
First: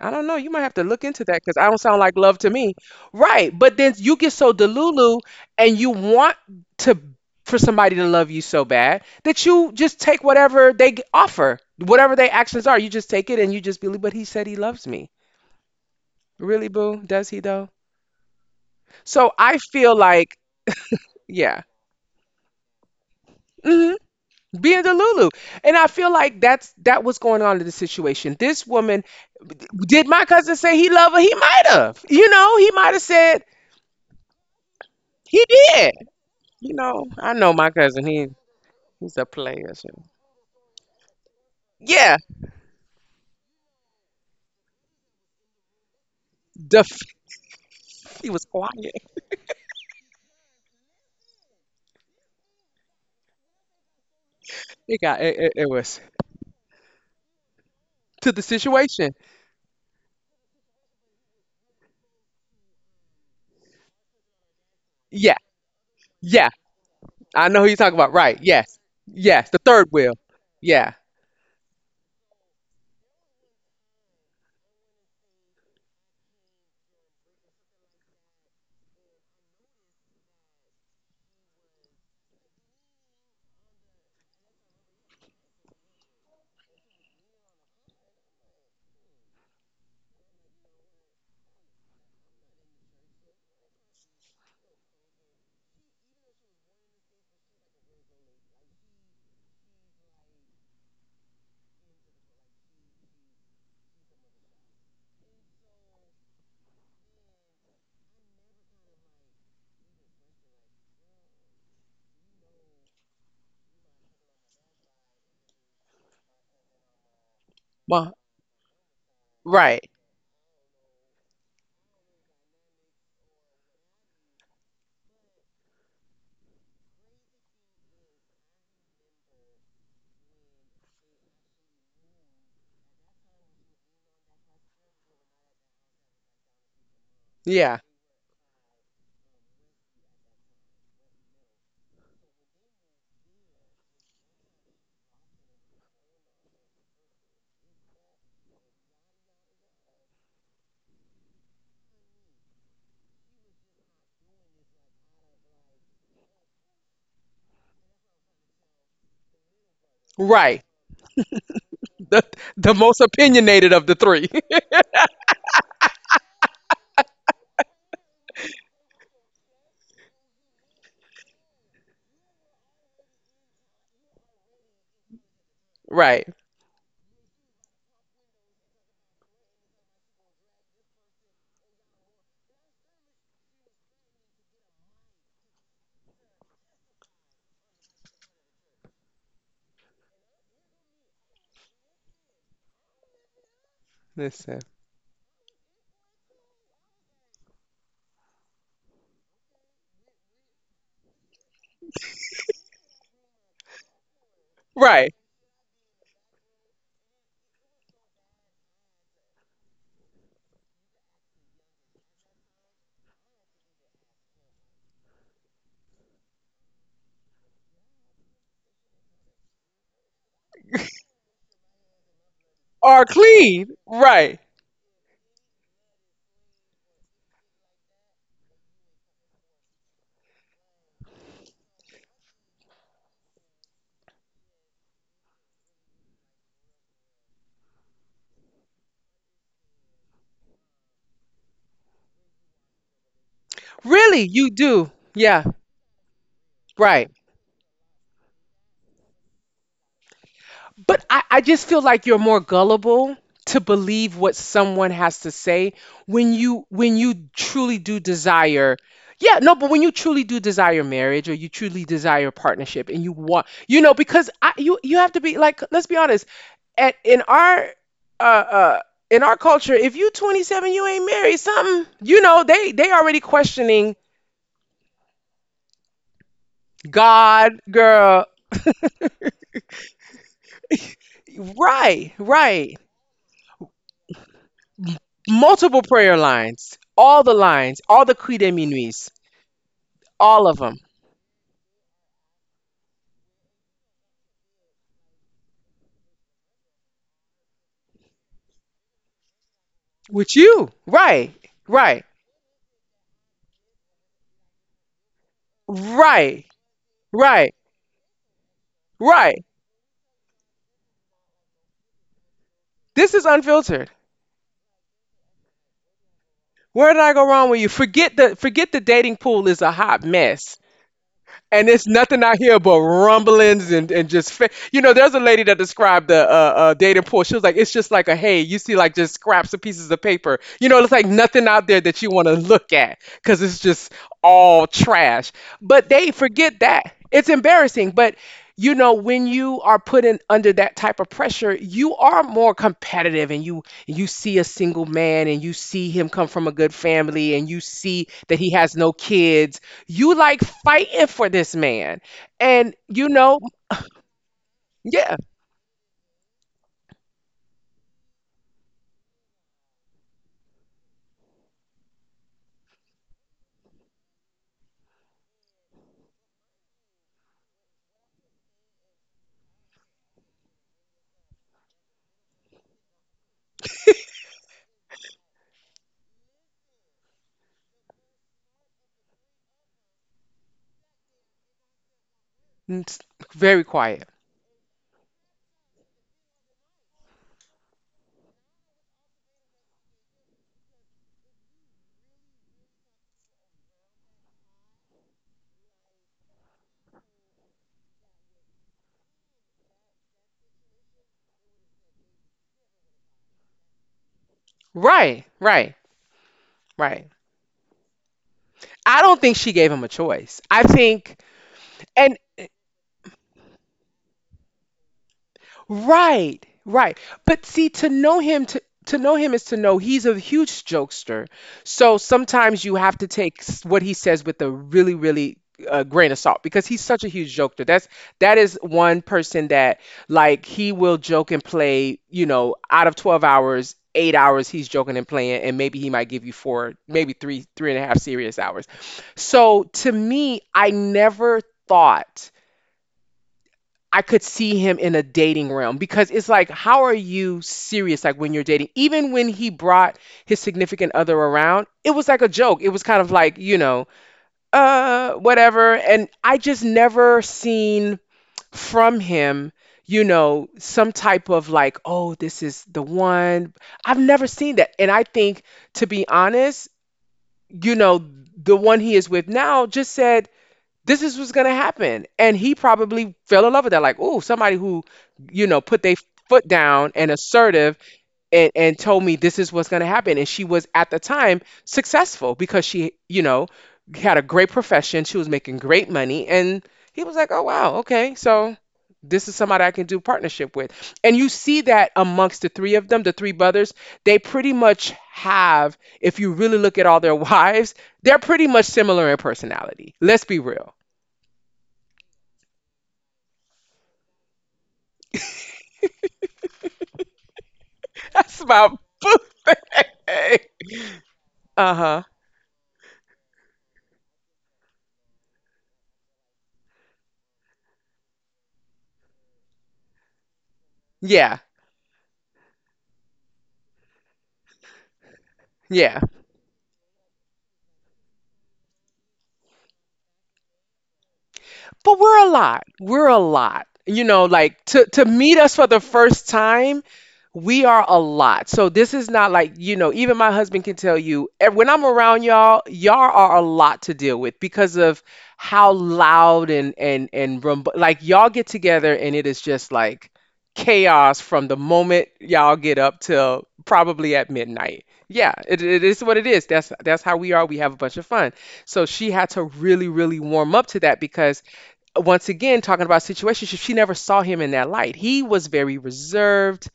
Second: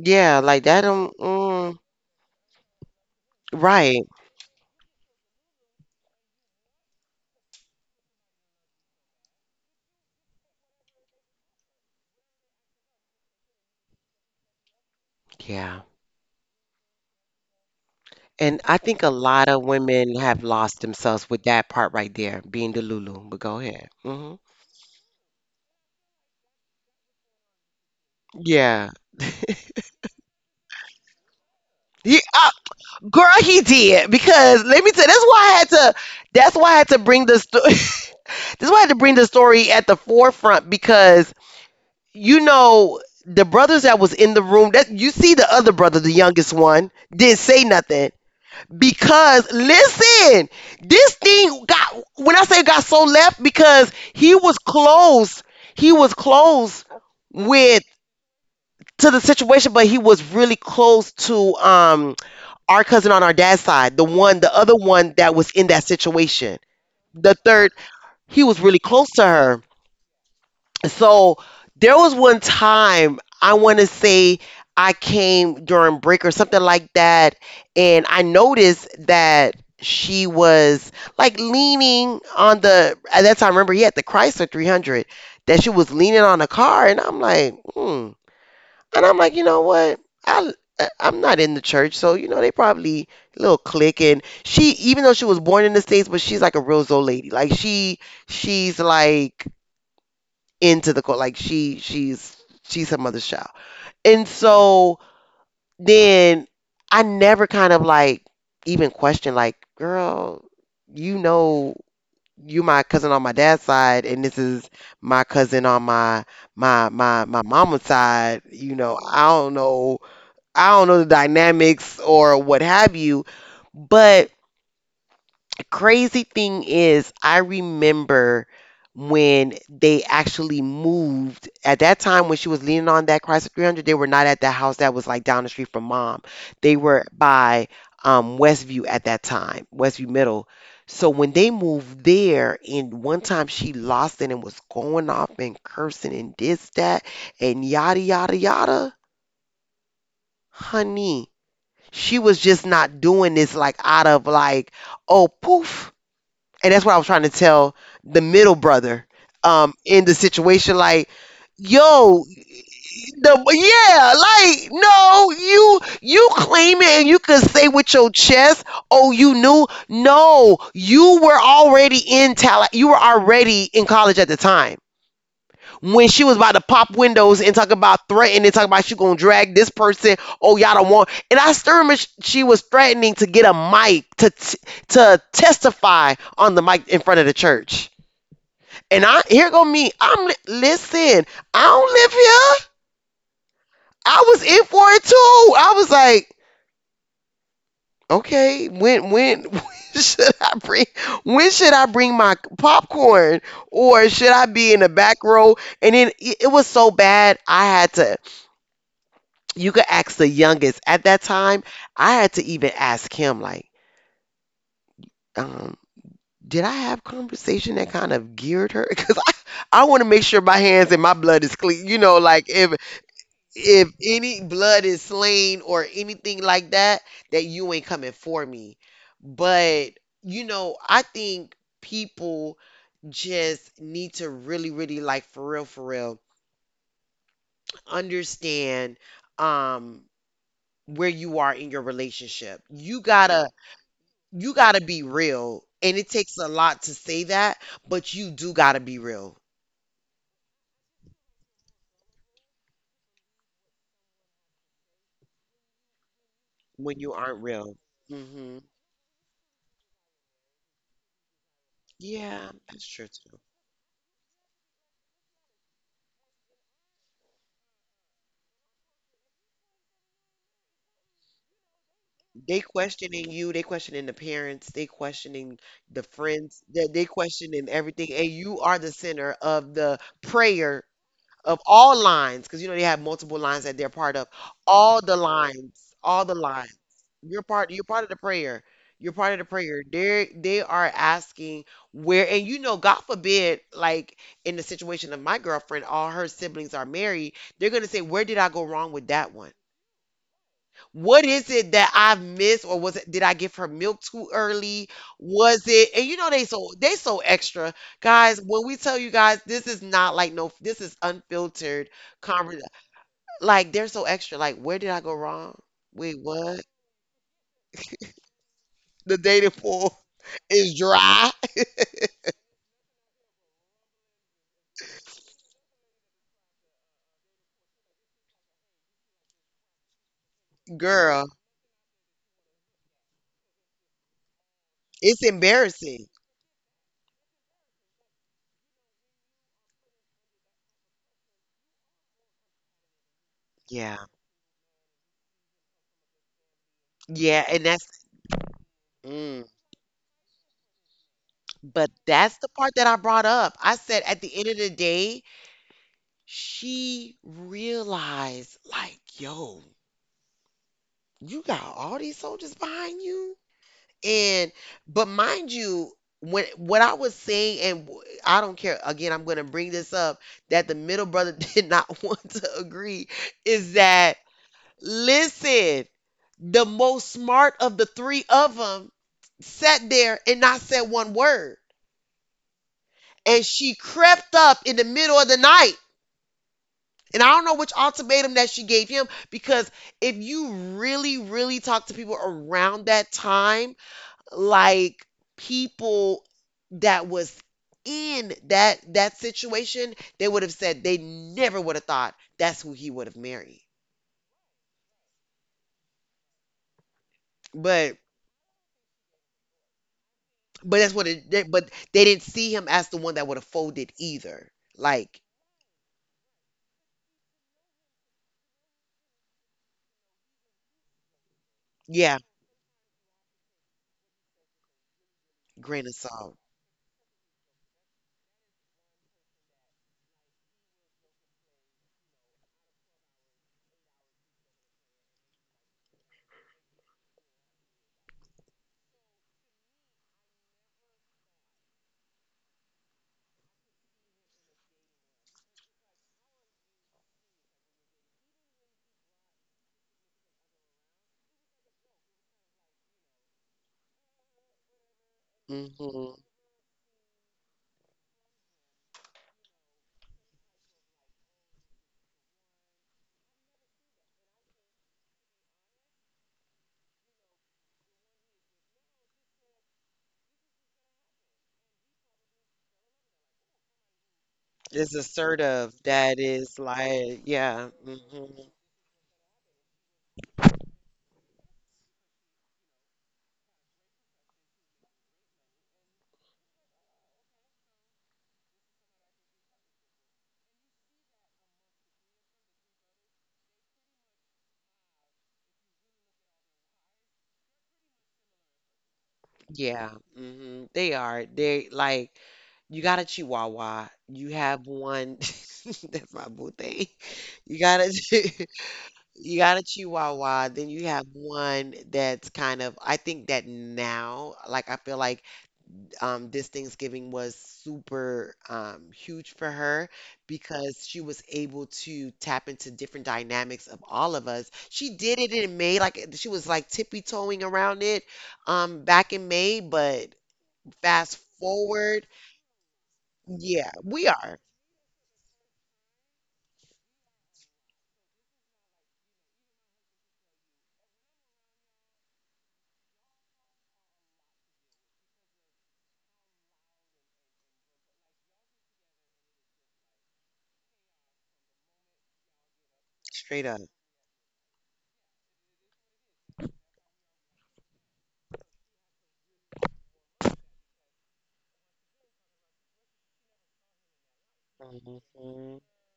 B: I don't know. You might
A: like
B: have to
A: that.
B: look into that because I
A: Mm,
B: don't sound like love to me. Right. But then
A: right.
B: you get so delulu and you want to for somebody to love you so bad that you just take whatever they offer, whatever their actions are. You just take it and you just believe, but he said he loves me.
A: Yeah.
B: Really, boo? Does he though?
A: And I think
B: So
A: a
B: I
A: lot of
B: feel like,
A: women have lost themselves
B: yeah.
A: with that part right there, being the Lulu. But go
B: hmm
A: ahead. Mhm.
B: Being delulu. And I feel like that was going on in the situation. This woman.
A: Yeah.
B: Did my cousin say he loved her? He might have.
A: Yeah.
B: He might have said
A: Girl, he did, because let me tell.
B: he
A: That's why I
B: did.
A: had to. That's why I had
B: I
A: to
B: know
A: bring
B: my
A: the.
B: cousin. He
A: That's why
B: he's
A: I had
B: a
A: to bring the
B: player. So.
A: story at the forefront because,
B: Yeah,
A: you know, the brothers that was in the room. That you see the other brother, the
B: def-
A: youngest one, didn't say
B: he was
A: nothing
B: quiet.
A: because, listen, this thing got. When I say got so left, because he
B: It got
A: was
B: it, it, it was
A: close. He was close
B: to the
A: with,
B: situation.
A: to the situation, but he was really close to um, our cousin on our dad's side, the one, the
B: Yeah,
A: other one that was in
B: yeah.
A: that situation.
B: I know who you're talking about.
A: The
B: Right.
A: third,
B: Yes.
A: he was
B: Yes. The
A: really
B: third
A: close to
B: wheel.
A: her.
B: Yeah.
A: So there was one time, I want to say I came during break or something like that, and I noticed that she was like leaning on the, at that time, I remember he had the Chrysler 300, that she was leaning on the car, and I'm like, hmm. And I'm like, you know what? I I am not in the church, so you know they probably little clique. And she, even though she was born in the States, but she's like a real Zoe lady. Like she's like into the cult. Like she's her mother's child. And so then I never kind of like even questioned, like, girl, you know, you my cousin on my dad's side, and this is my cousin on my
B: Ma-
A: mama's side. You know,
B: right.
A: I don't know, I don't know the dynamics or what have you, but the crazy thing is, I remember when they actually moved at that time when she was leaning on that Chrysler 300, they were not at the house that was like down the street from mom. They
B: Yeah.
A: were by Westview at that time, Westview Middle. So when they moved there, and one time she lost it and was going off and cursing and this, that, and yada, yada, yada, honey, she was just not doing this like out of like, oh, poof. And that's what I was trying to tell the middle brother, um,
B: Right.
A: in the situation, like,
B: The the most
A: yo,
B: opinionated of the
A: the
B: three.
A: yeah, like, no, you claim it and you could say with your chest, oh, you knew, no, you were already in talent, you were already in college at the time
B: Right.
A: when she was about to pop windows and talk about threatening, and talk about she gonna drag this person. Oh, y'all don't want. And I still remember she was threatening to get a mic to to testify on the mic in front of the church. And I here go me. Listen. I don't live here.
B: Listen.
A: I was in for it too. I was like, okay, when. When should I bring, when should I bring my popcorn, or should I
B: Right.
A: be in the back row? And then it was so bad I had to, you could ask the youngest at that time, I had to even ask him, like, um, did I have conversation that kind of geared her because I want to make sure my hands and my blood is clean, you know, like,
B: Are
A: if
B: clean.
A: if
B: Right.
A: any blood is slain or anything like that, that you ain't coming for me. But, you know, I think people just need to really, like, for real for real, understand, um, where you are in your relationship. You
B: Really,
A: gotta,
B: you do.
A: you
B: Yeah.
A: gotta be real. And it
B: Right.
A: takes a lot to say that, but you do gotta be real
B: But I just feel like you're more gullible to believe what someone has to say when you truly
A: when
B: do
A: you aren't real.
B: desire. Yeah,
A: Hmm.
B: no, but when you truly do desire marriage, or you truly desire partnership and you
A: Yeah,
B: want,
A: that's
B: you know,
A: true too.
B: because I, you have to be like, let's be honest, at uh uh in our culture, if you 27, you ain't married, something, you know, they already
A: They
B: questioning.
A: questioning you, they questioning the parents, they questioning the friends,
B: God,
A: that they
B: girl.
A: questioning everything, and you are the center of the prayer
B: Right,
A: of
B: right.
A: all lines, because you know they have multiple lines that they're part of.
B: Multiple
A: All the
B: prayer
A: lines, all the lines.
B: lines, all the
A: You're
B: Creed de
A: part. You're part of the
B: Minuits,
A: prayer. You're part of the
B: all of
A: prayer.
B: them
A: They are asking where, and, you know, God forbid, like, in the situation of my girlfriend, all her siblings are married. They're gonna say, where did I go wrong with that
B: with
A: one?
B: you. Right, right,
A: What is it that I missed, or was it, did I give her milk too early?
B: right,
A: Was it, and you know they
B: right,
A: so, they so extra. Guys,
B: right.
A: when we tell you guys this is not like, no, this is unfiltered
B: This is
A: conversation.
B: unfiltered.
A: Like, they're so extra. Like, where did I go wrong?
B: Where did
A: Wait,
B: I go wrong
A: what?
B: with you? Forget the, dating pool is a hot
A: The dating
B: mess.
A: pool is
B: And it's nothing
A: dry.
B: out here but rumblings, and just you know, there's a lady that described the dating pool. She was like, it's just like a hay, you see, like just scraps of pieces of paper, you know, it's like nothing out there that you
A: Girl,
B: want to look at because it's just all trash. But
A: it's
B: they forget that
A: embarrassing.
B: it's embarrassing, but when you are put in under that type of pressure, you are more competitive and you see a
A: Yeah.
B: single man and you see him come from a good family and you see
A: Yeah,
B: that
A: and
B: he has
A: that's
B: no kids. You
A: mm.
B: like fighting for this man. And
A: But that's the part that I brought up. I said at
B: yeah,
A: the end of the day, she realized like yo, you got all these soldiers behind you and but mind you, when what I was saying and w- I don't care, again, I'm going to bring this up that the middle brother did not want to agree is that listen, the most smart of the three of them sat there and not said one word,
B: it's very quiet.
A: and she crept up in the middle of the night. And I don't know which ultimatum that she gave him because if you really, really talk to people around that time, like people that was in that situation, they would have said they never would have thought that's who he would have married.
B: Right, right, right.
A: But
B: I don't think she gave him a choice. I think.
A: but that's what it.
B: And
A: But they didn't see him as the one that would have folded either. Like
B: Right, right. But see, to know him, to know him is to know he's a huge jokester. So sometimes you
A: yeah,
B: have to take what he says with a really, really grain of salt,
A: grain
B: because
A: of
B: he's such a
A: salt.
B: huge jokester. That is one person that, like, he will joke and play. You know, out of 12 hours, 8 hours he's joking and playing, and maybe he might give you four, maybe three, three and a half serious hours. So to me, I never thought. I could see him in a dating realm because it's like, how are you serious? Like when you're dating, even when he brought his significant other around, it was like a joke. It was kind of like, whatever. And I just
A: Hmm
B: never seen from him, some type of like, oh, this is the one. I've never seen that. And I think, to be honest, you know, the one he is with now just said, this is what's gonna happen. And he probably fell in love with that. Like, oh, somebody who, put
A: It's
B: their foot
A: assertive.
B: down
A: That
B: and
A: is
B: assertive
A: like
B: and,
A: yeah.
B: and told me
A: hmm
B: this is what's gonna happen. And she was at the time successful because she, had a great profession. She was making great money. And he was like, "Oh wow, okay. So this is somebody I can do partnership with." And you see that amongst the three of them, the three brothers, they pretty much have, if you really look at all their wives, they're pretty much similar in personality. Let's be real.
A: Yeah, hmm they are. They like you got a Chihuahua. You have one. That's my boo thing.
B: That's
A: You
B: my
A: got
B: boo
A: a you
B: thing.
A: got a Chihuahua. Then
B: Uh
A: you have
B: huh.
A: one that's kind of. I think that now, like I feel like this Thanksgiving was super huge for her
B: Yeah.
A: because she was able to tap into different dynamics of all of us. She
B: Yeah.
A: did it in May, like she was like tippy toeing around it back in May, but
B: But
A: fast
B: we're a lot.
A: forward,
B: We're a lot.
A: yeah,
B: Like, to
A: we
B: to
A: are
B: meet us for the first time, we are a lot. So this is not like, even my husband can tell you, "Eh, when I'm around y'all, y'all are a lot to deal with because of how loud and, like, y'all get together and it is just like chaos from the moment y'all get up till probably
A: straight
B: at
A: up.
B: midnight." Yeah, it is what it is. That's how we are. We have a bunch of fun. So she had to really, really warm up to that, because once again talking about situations she never saw him in that light, he was very
A: Mhm.
B: reserved.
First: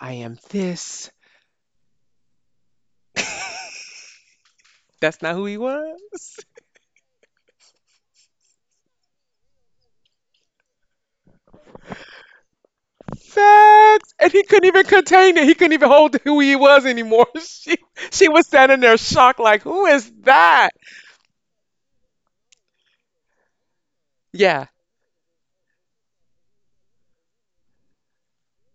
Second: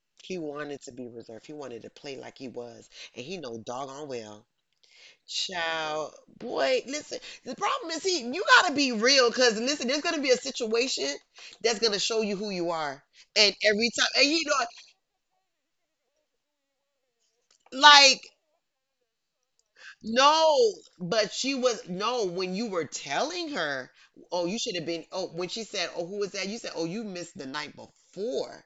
B: I
A: He
B: am
A: wanted to be
B: this.
A: reserved. He wanted to play like he was, and he know doggone well.
B: That's not who he
A: Child,
B: was.
A: boy, listen. The problem is, he you gotta be real, cause listen, there's gonna be a situation that's gonna show you who you are, and every
B: Facts.
A: time,
B: And
A: and
B: he couldn't even contain it, he couldn't even hold who he was anymore. She
A: like
B: was standing there shocked, like, who is that?
A: no, but she was no when you were telling her, oh,
B: Yeah,
A: you should have been. Oh, when she said, oh, who was that? You said, oh, you missed the night before.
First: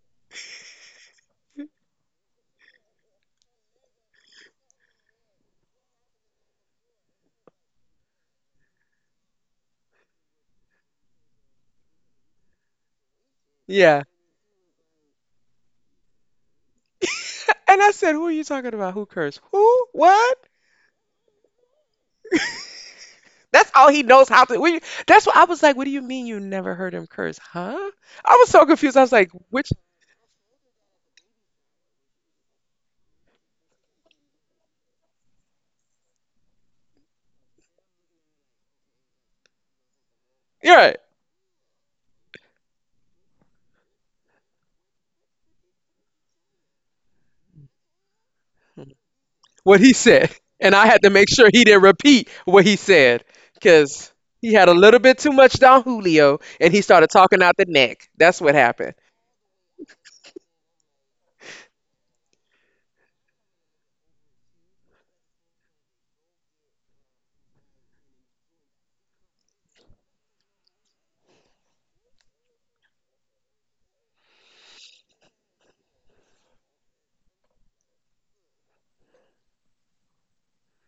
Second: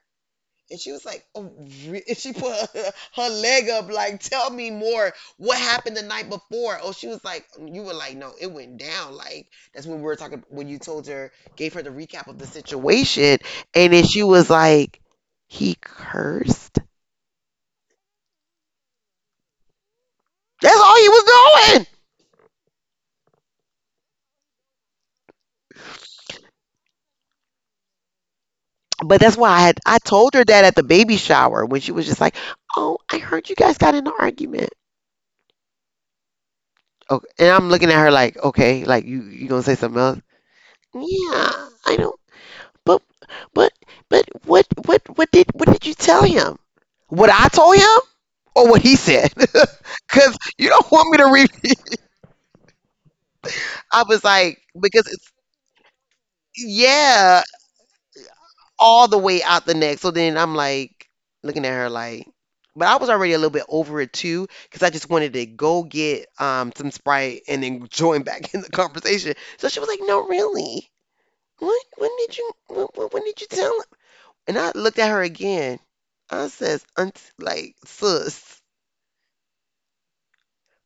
A: And she was like, oh, re-" and she put her, her leg up, like, tell me more. What happened the night before? Oh, she was like, you were like, no, it went down. Like, that's when we were talking, when you told her, gave her the recap of the situation. And then
B: yeah.
A: she was like, he cursed.
B: And I said, who are you talking about? Who cursed? Who? What?
A: That's all he was doing.
B: That's all he knows how to. That's what I was like. What do you mean you never heard him curse? Huh? I was so confused.
A: But
B: I was
A: that's why
B: like,
A: I had,
B: which?
A: I told her that at the baby shower when she was just like, oh, I heard you guys got in an argument. Okay. And I'm looking at her like, okay, like, you gonna say something else?
B: You're right.
A: Yeah, I know. But but but what did you tell him? What I told him or what he said?
B: What he said.
A: Cuz you
B: And I
A: don't
B: had
A: want
B: to
A: me to
B: make
A: read.
B: sure he didn't repeat what he said
A: I
B: because
A: was
B: he
A: like
B: had a little
A: because
B: bit too
A: it's
B: much Don Julio and he started talking
A: yeah,
B: out the neck. That's what happened.
A: all the way out the neck. So then I'm like looking at her like but I was already a little bit over it too cuz I just wanted to go get some Sprite and then join back in the conversation. So she was like, "No, really? What when did you tell? And I looked at her again. I says, Aunt, like, sus.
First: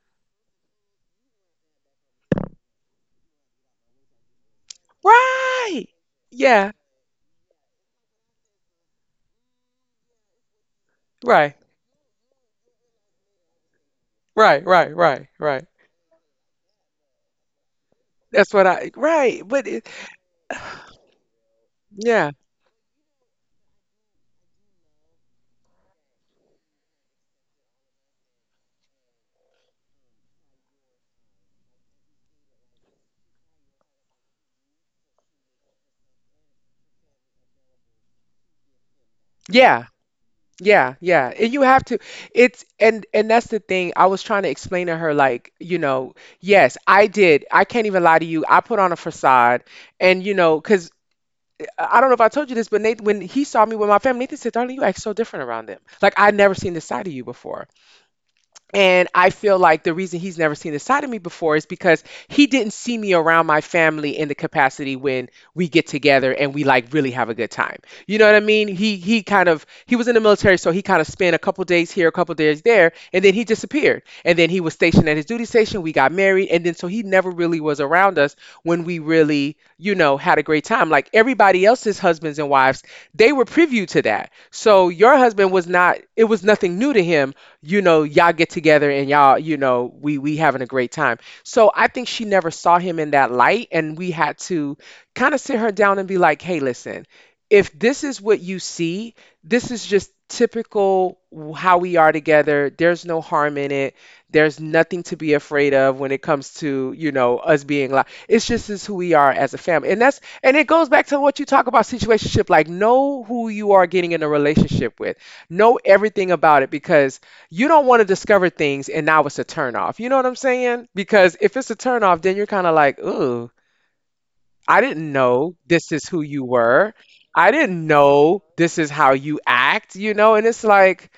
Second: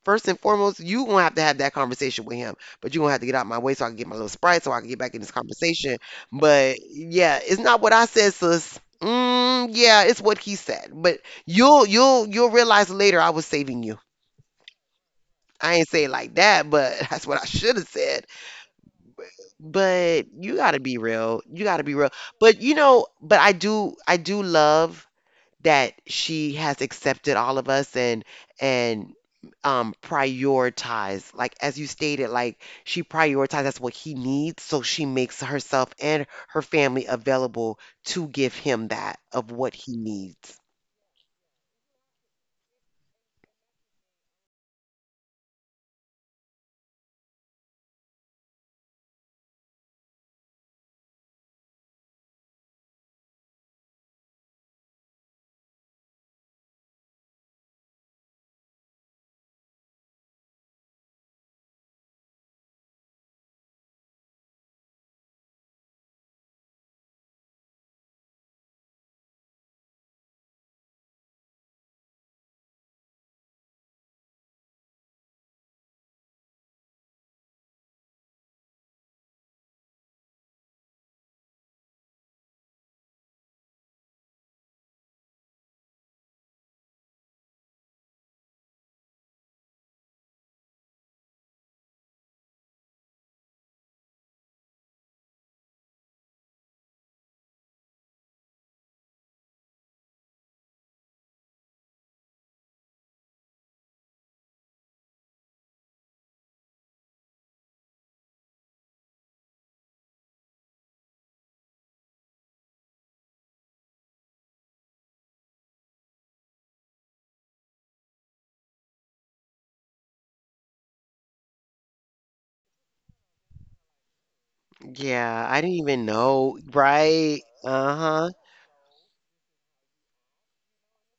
A: First and foremost, you gonna have to have that conversation with him. But you're gonna have to get out my way so I can get my little sprite so I can get back in this
B: Right.
A: conversation.
B: Yeah.
A: But yeah, it's not what I said, sis. Mm, yeah, it's what he said. But
B: Right.
A: you'll realize later I was saving you.
B: Right. Right. Right. Right.
A: I ain't say it like that, but that's what I should have said.
B: That's what I, right. But it,
A: But you gotta be real. You gotta be real.
B: yeah.
A: But you know, but I do love that she has accepted all of us and prioritize like as you stated, like she prioritizes what he needs, so she makes herself and her family available to give him that of what
B: Yeah.
A: he needs.
B: Yeah, yeah. And you have to it's and that's the thing. I was trying to explain to her like, yes, I did. I can't even lie to you. I put on a facade and because I don't know if I told you this, but Nathan, when he saw me with my family, Nathan said, "Darling, you act so different around them. Like I never seen this side of you before." And I feel like the reason he's never seen this side of me before is because he didn't see me around my family in the capacity when we get together and we like really have a good time. You know what I mean? He kind of he was in the military, so he kind of spent a couple days here, a couple days there, and then he disappeared. And then he was stationed at his duty station. We got married, and then so he never really was around us when we really, had a great time. Like everybody else's husbands and wives, they were privy to that. So your husband was not. It was nothing new to him. Y'all get together and y'all, we having a great time. So I think she never saw him in that light, and we had to kind of sit her down and be like, hey, listen, if this is what you see, this is just typical how we are together. There's no harm in it. There's nothing to be afraid of when it comes to, us being like, it's just is who we are as a family. And it goes back to what you talk about situationship, like know who you are getting in a relationship with. Know everything about it because you don't want to discover things and now it's a turnoff. You know what I'm saying? Because if it's a turnoff, then you're kind of like, ooh, I didn't
A: Yeah,
B: know
A: I didn't
B: this
A: even
B: is who you
A: know,
B: were.
A: right.
B: I didn't
A: Uh-huh.
B: know this is how you act, you know? And it's like,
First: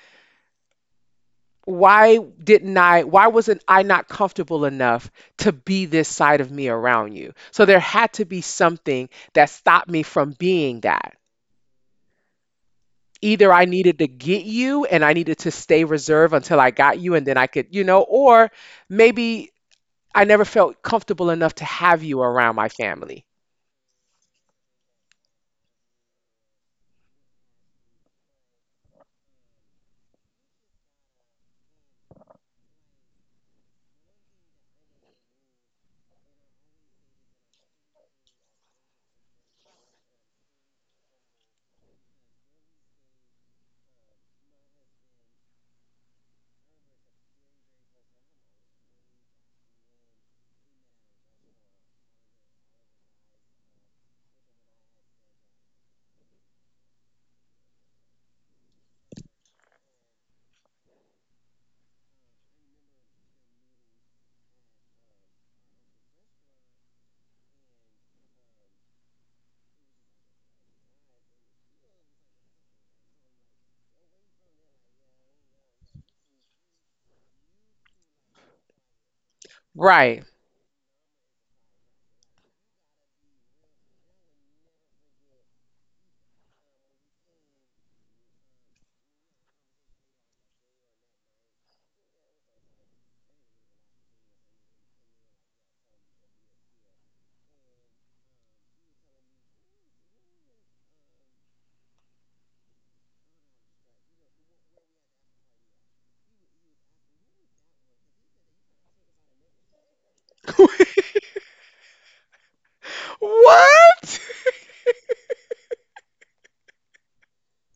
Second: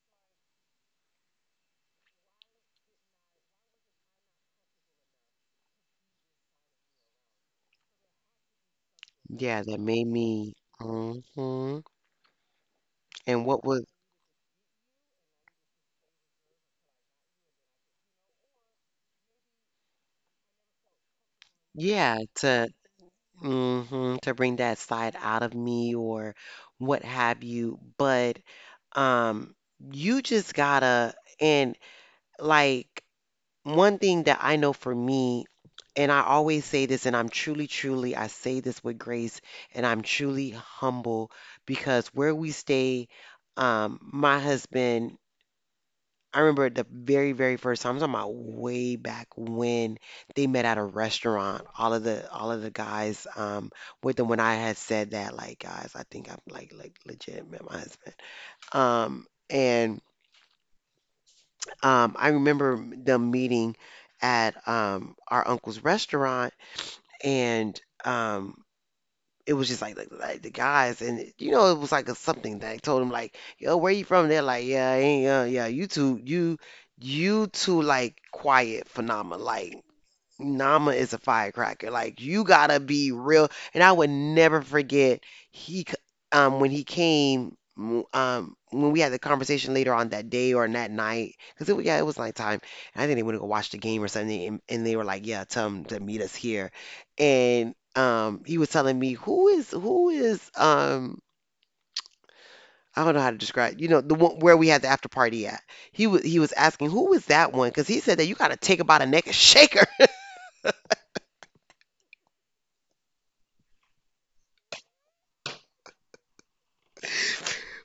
B: why wasn't I not comfortable enough to be this side of me around you? So there had to be something that
A: Yeah, that
B: stopped me
A: made
B: from
A: me.
B: being that.
A: Hmm and
B: Either
A: what
B: I
A: was?
B: needed to get you and I needed to stay reserved until I got you and then I could, you know, or maybe I never felt comfortable enough to have
A: Yeah
B: you around
A: to,
B: my family.
A: hmm to bring that side out of me or what have you. But um, you just gotta, and like one thing that I know for me, and I always say this, and I'm truly, truly, I say this with grace, and I'm truly humble because where we stay, my husband. I remember the very, very first time. I'm talking about way back when they met at a restaurant. All of the guys with them when I had said that, like, guys, I think I'm like legit met my husband. And I remember them meeting at our uncle's restaurant and um it was just like, the guys, and you know, it was like a something that told him like, yo, where you from? They're like, yeah, I ain't, yeah, you two, you two like quiet phenomena, like
B: Right.
A: Nama is a firecracker. Like you gotta be real. And I would never forget he c- when he came when we had the conversation later on that day or on that night because yeah, it was nighttime, and I think they went to go watch the game or something, and they were like yeah, tell him to meet us here, and he was telling me who is. I don't know how to describe, you know, the one where we had the after party at. He was asking who was that one because he said that you got to take him by the neck and shake.
B: What?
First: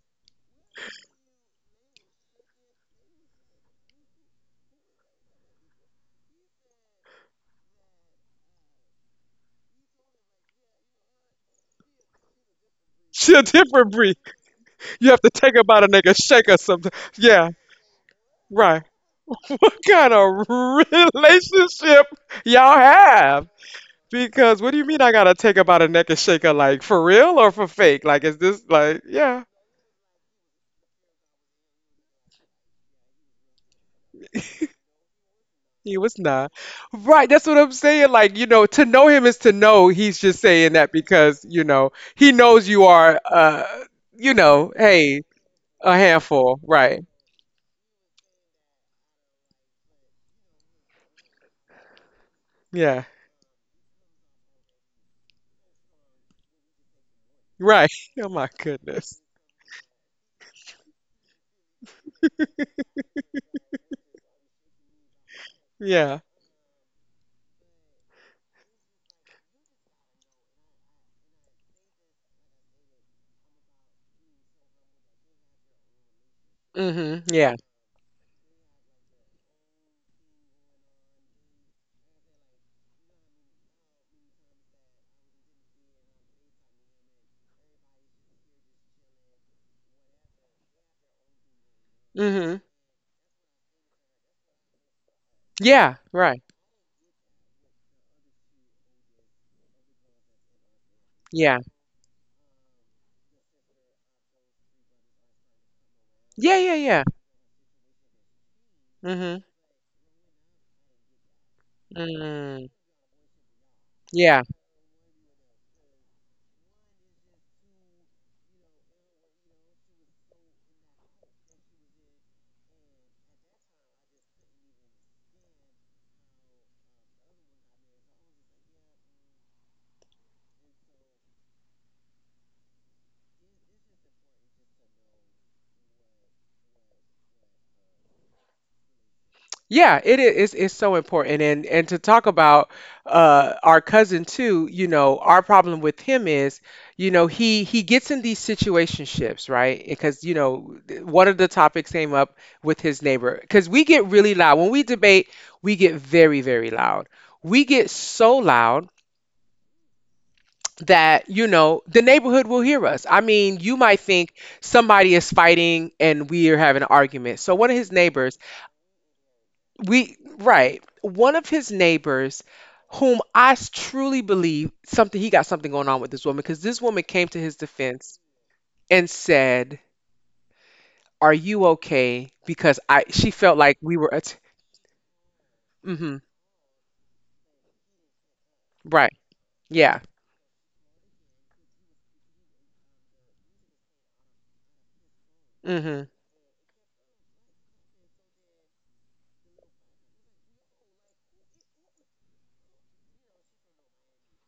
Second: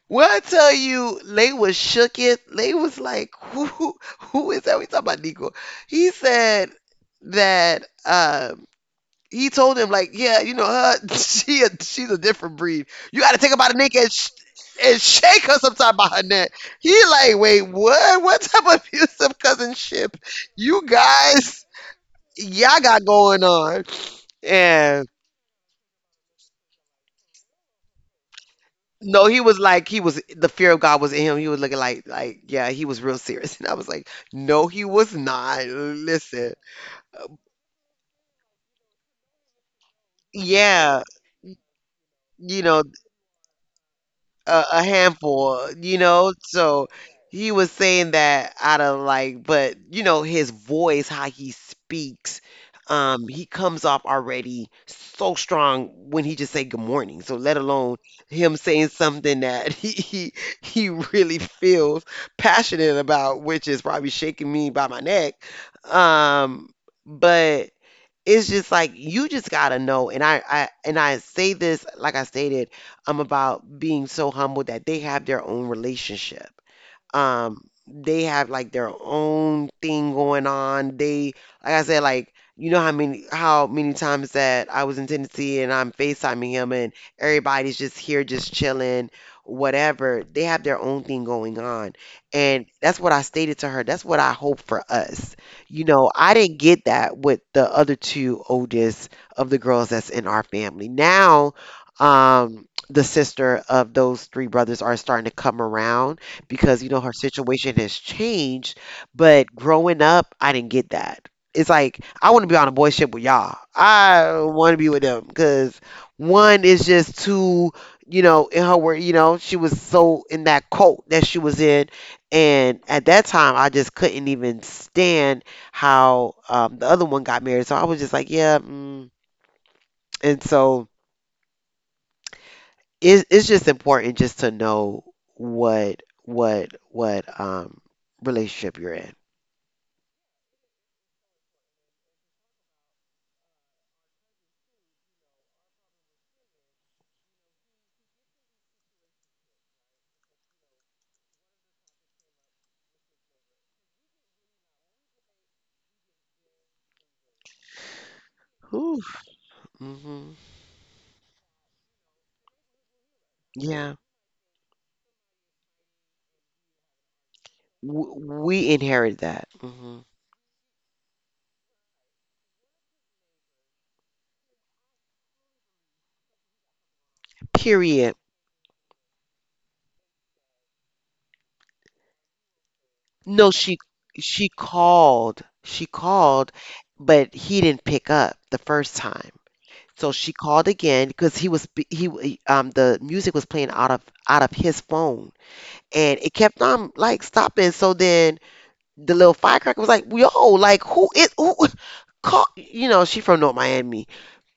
A: Well, I tell you, Lay was shook it. Lay was like, who is that? We talking about Nico. He said that he told him like, yeah, you know, her, she's a different breed. You got
B: She
A: to
B: a
A: take her by the
B: different
A: neck and,
B: breed.
A: and
B: You have to
A: shake her
B: take her by the
A: sometime by
B: nigga,
A: her
B: shake
A: neck.
B: her something.
A: He like,
B: Yeah,
A: wait, what? What type of
B: right.
A: abusive
B: What kind
A: cousinship?
B: of
A: You guys,
B: relationship y'all
A: y'all got going
B: have?
A: on.
B: Because what do you mean I gotta take her by the neck and shake her like for real or for fake? Like is this like
A: No,
B: yeah,
A: he was, the fear of God was in him. He was looking like yeah, he was real serious. And I was like, no, he was not.
B: he was not.
A: Listen,
B: Right, that's what I'm saying. Like, to know him is to know he's just saying that
A: yeah,
B: because, he
A: you
B: knows
A: know
B: you are
A: a
B: hey,
A: handful,
B: a
A: you know?
B: handful,
A: So
B: right.
A: he was saying that out of like, but you know, his voice, how he speaks,
B: Yeah.
A: he comes off already so strong when he just say good morning. So let
B: Right.
A: alone
B: Oh my
A: him saying
B: goodness.
A: something that he really feels passionate about, which is probably shaking me by my neck.
B: Yeah.
A: Um, but it's just like you just gotta know, and I say this like I stated, I'm about being so humble that they have their own relationship.
B: Mm-hmm. Yeah.
A: um, they have like their own thing going on. They, like I said, like you know how many times that I was in Tennessee and I'm FaceTiming him, and everybody's just here just chilling, whatever. They have their own thing going on. And
B: Mm-hmm.
A: that's what I stated to her. That's what I hope for us. You
B: Yeah.
A: know, I
B: Right.
A: didn't get that with the other two oldest of the girls that's in our family. Now,
B: Yeah.
A: the sister of those three brothers are starting to come around
B: Yeah,
A: because
B: yeah,
A: you know her
B: yeah.
A: situation has changed. But
B: Mm-hmm.
A: growing up, I didn't get that. It's like I want to be on a
B: Mm.
A: boy ship with y'all. I
B: Yeah.
A: want to be with them because one is just too, you know, in her work. You know, she was so in that cult that she was in, and at that time, I just couldn't even stand how the other one got married. So I was just like, yeah. Mm. And so it's just important just to know what relationship you're in.
B: Yeah, it is. It's so important, and to talk about our cousin too. Our problem with him is, he gets in these situationships, right? Because one of the topics came up with his neighbor. Because we get really loud when we debate. We get very very loud. We get so loud
A: Ooh. Hmm
B: that you know the neighborhood will hear us. I mean, you
A: Yeah,
B: might think somebody is fighting and we are having an argument. So one of his neighbors.
A: we inherit that. Hmm
B: We right. One of his neighbors, whom I truly believe something he got something going on with this woman because this woman came to his
A: Period.
B: defense and said, "Are you okay?" Because I she
A: No,
B: felt like we were.
A: she called. She
B: Mm-hmm.
A: called, but he didn't pick up the first
B: Right.
A: time.
B: Yeah.
A: So she called again because he was b- he w- the music was playing out of his phone
B: Mm-hmm.
A: and it kept on like stopping. So then the little firecracker was like, "Yo, like who is who?" Call, you know, she from North Miami.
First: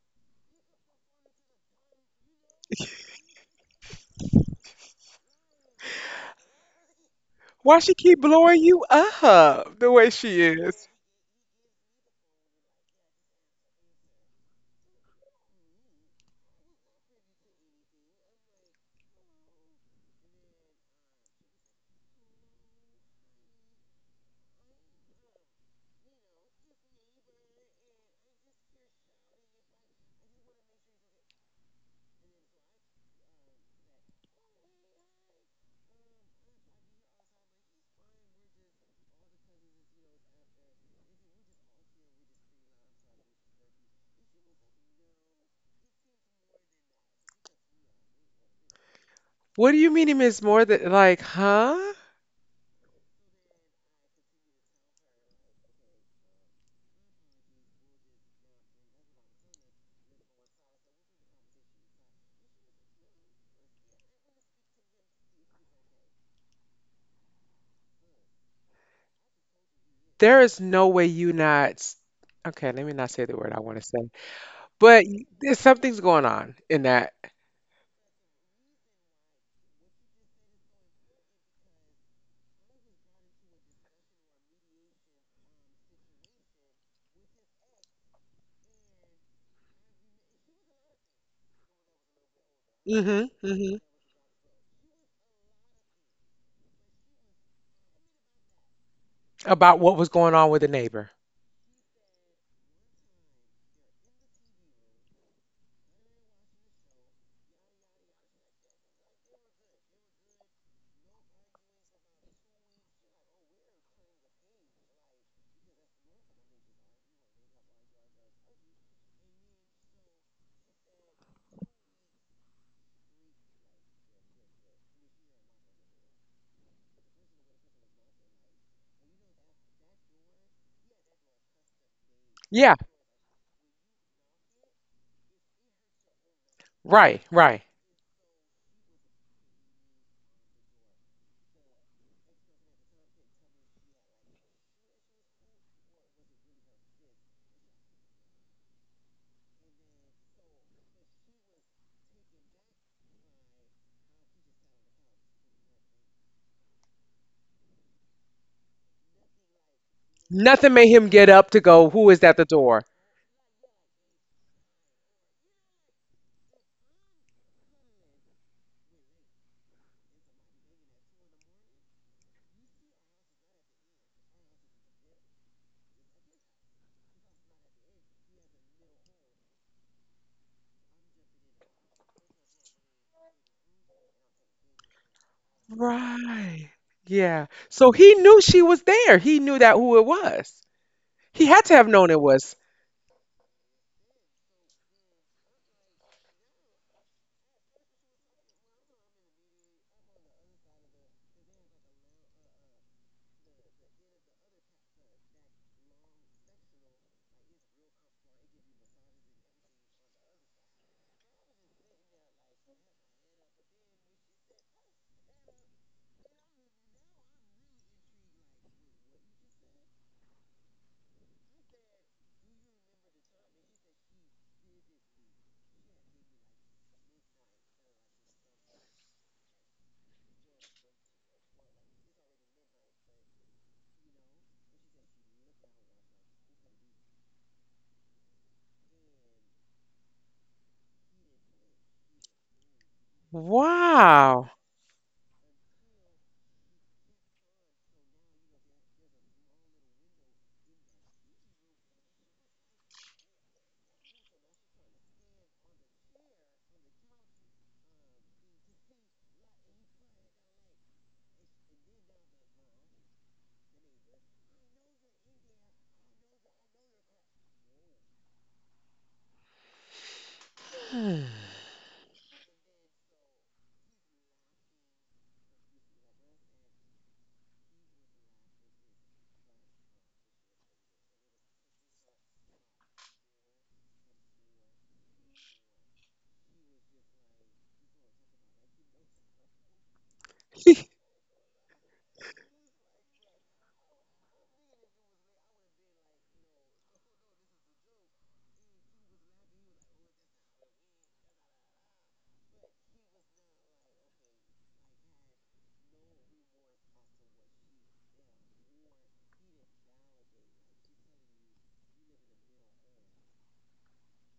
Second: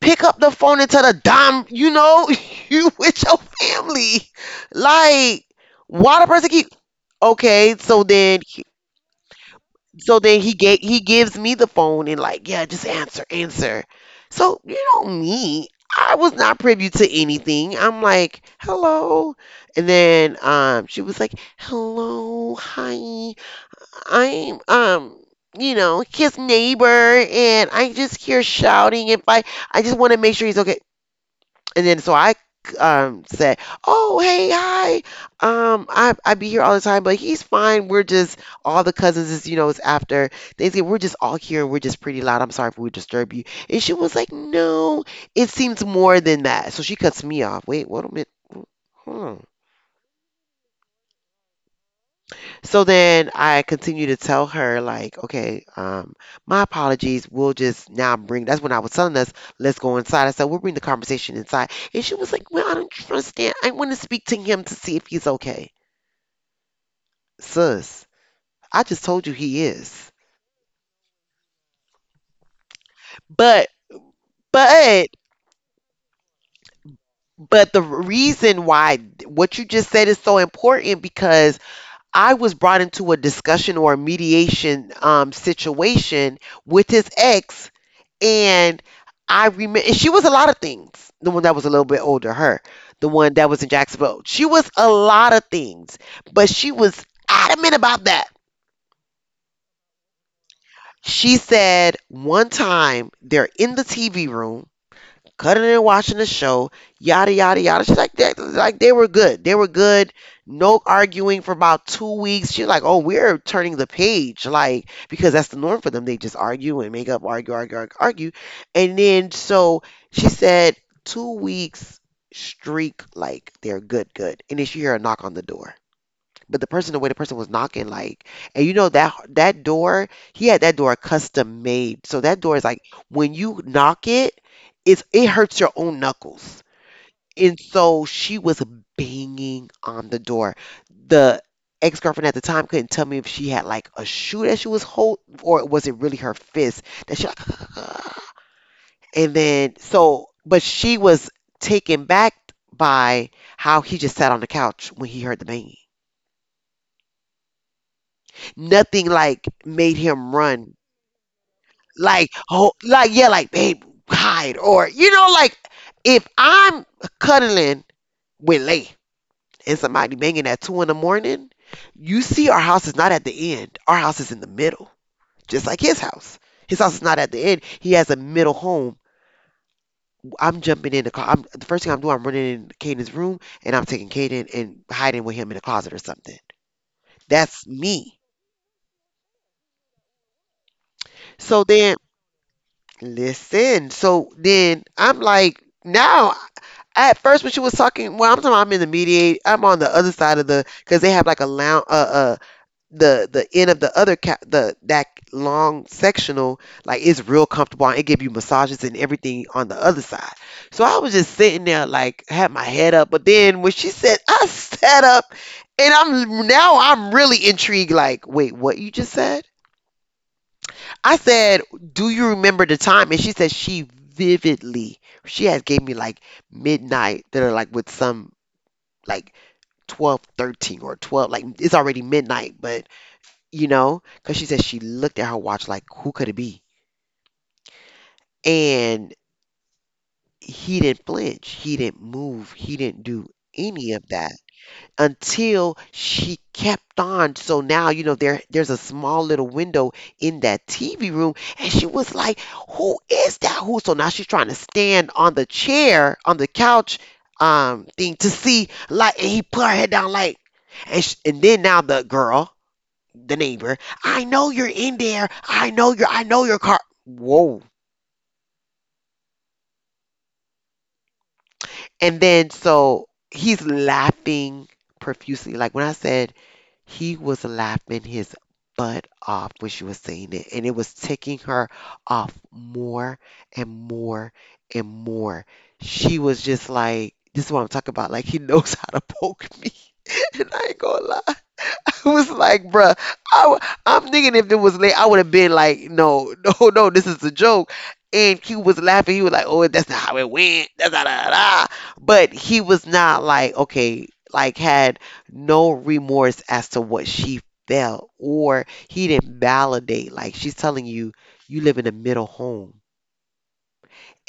A: Pick up the phone and tell the dime, you know, you with your family. Like, why the person keep? Okay,
B: Why she
A: so
B: keep
A: then,
B: blowing you up the way
A: so then
B: she is?
A: he gives me the phone and like, yeah, just answer, answer. So you know me, I was not privy to anything. I'm like, hello, and then she was like, hello, hi. I'm you know his neighbor, and I just hear shouting. If I I just want to make sure he's okay. And then so I said oh hey hi, I be here all the time, but he's fine. We're just all the cousins is, you know, it's after Thanksgiving, we're just all here, and we're just pretty loud. I'm sorry if we disturb you. And she was like no, it seems more than that. So she cuts me off, wait what a minute. Hmm.
B: What do you mean he means more than like, huh?
A: So then I continue to tell her, like, okay, my apologies. We'll just now bring, that's when I was telling us, let's go inside. I said, we'll bring the conversation inside. And she was like, well, I don't understand. I want to speak to him to see if he's okay. Sus, I just told you he is.
B: There is no way you not. Okay, let me not say the word I want
A: But,
B: to say, but
A: but,
B: there's something's going on in that.
A: but the reason why what you just said is so important because I was brought into a discussion or a mediation situation with his ex. And I remember she was a lot of things. The one that was a little bit older, the one that was
B: Mm-hmm.
A: in Jacksonville, she was a lot of things, but she was adamant about that.
B: About what was going on with the neighbor.
A: She said one time they're in the TV room cutting and watching the show, yada yada yada. She's like they were good. They were good. No arguing for about 2 weeks. She's like, oh, we're turning the page, like because that's the norm for them. They just argue and make up, argue, argue, argue, argue, and then so she said, 2 weeks streak, like they're good, good. And then she hear a knock on the door, but the way the person was knocking, like, and you know that that door he had, that door custom made, so that door is
B: Yeah,
A: like when you knock it, it hurts your own knuckles.
B: right, right.
A: And so she was banging on the door. The ex-girlfriend at the time couldn't tell me if she had like a shoe that she was hold or was it really her fist that she like and then so but she was taken back by how he just sat on the couch when he heard the banging. Nothing like made him
B: Nothing
A: run.
B: made him get up to go, who is at
A: Like,
B: the
A: oh,
B: door?
A: like yeah, like babe, hide or like if I'm cuddling with Lay and somebody banging at two in the morning, you see our house is not at the end. Our house is in the middle, just like his house. His house is not at the end. He has a middle home. I'm jumping in the car. The first thing I'm doing, I'm running in Caden's room and I'm taking Caden and hiding with him in the closet or something.
B: Right. Yeah.
A: That's
B: So
A: me.
B: he knew she was there. He knew that who it was. He
A: So
B: had to
A: then
B: have known it was.
A: Listen, so then I'm like, now at first when she was talking, well, I'm talking about I'm on the other side of the because they have like a long, the end of the other ca- the that long sectional, like it's real comfortable and it give you massages and everything on the other side. So I was just sitting there like had my head up, but then when she said I sat up, and I'm now I'm really intrigued. Like, wait, what you just said? I said, "Do you remember the time?" And she said she vividly. She has gave me like midnight that are like with some like 12, 13, or 12, like it's already midnight, but you know, cuz she said she looked at her watch like, who could it be? And he didn't flinch. He didn't move. He didn't do any of that.
B: Wow.
A: Until she kept on. So now, you know, there's a small little window in that TV room, and she was like, "Who is that? Who?" So now she's trying to stand on the chair on the couch thing to see like, and he put her head down like, and then now the girl, the neighbor, I know you're in there. I know your car. Whoa. And then so he's laughing profusely. Like when I said He was laughing his butt off when she was saying it, and it was taking her off more and more and more. She was just like, this is what I'm talking about. Like, he knows how to poke me, and I ain't gonna lie. It was like, bruh, I, w- I'm thinking if it was late, I would have been like, no, no, no, this is a joke. And Q was laughing. He was like, oh, that's not how it went. Da, da, da, da. But he was not like, okay, like had no remorse as to what she felt, or he didn't validate. Like she's telling you, you live in a middle home.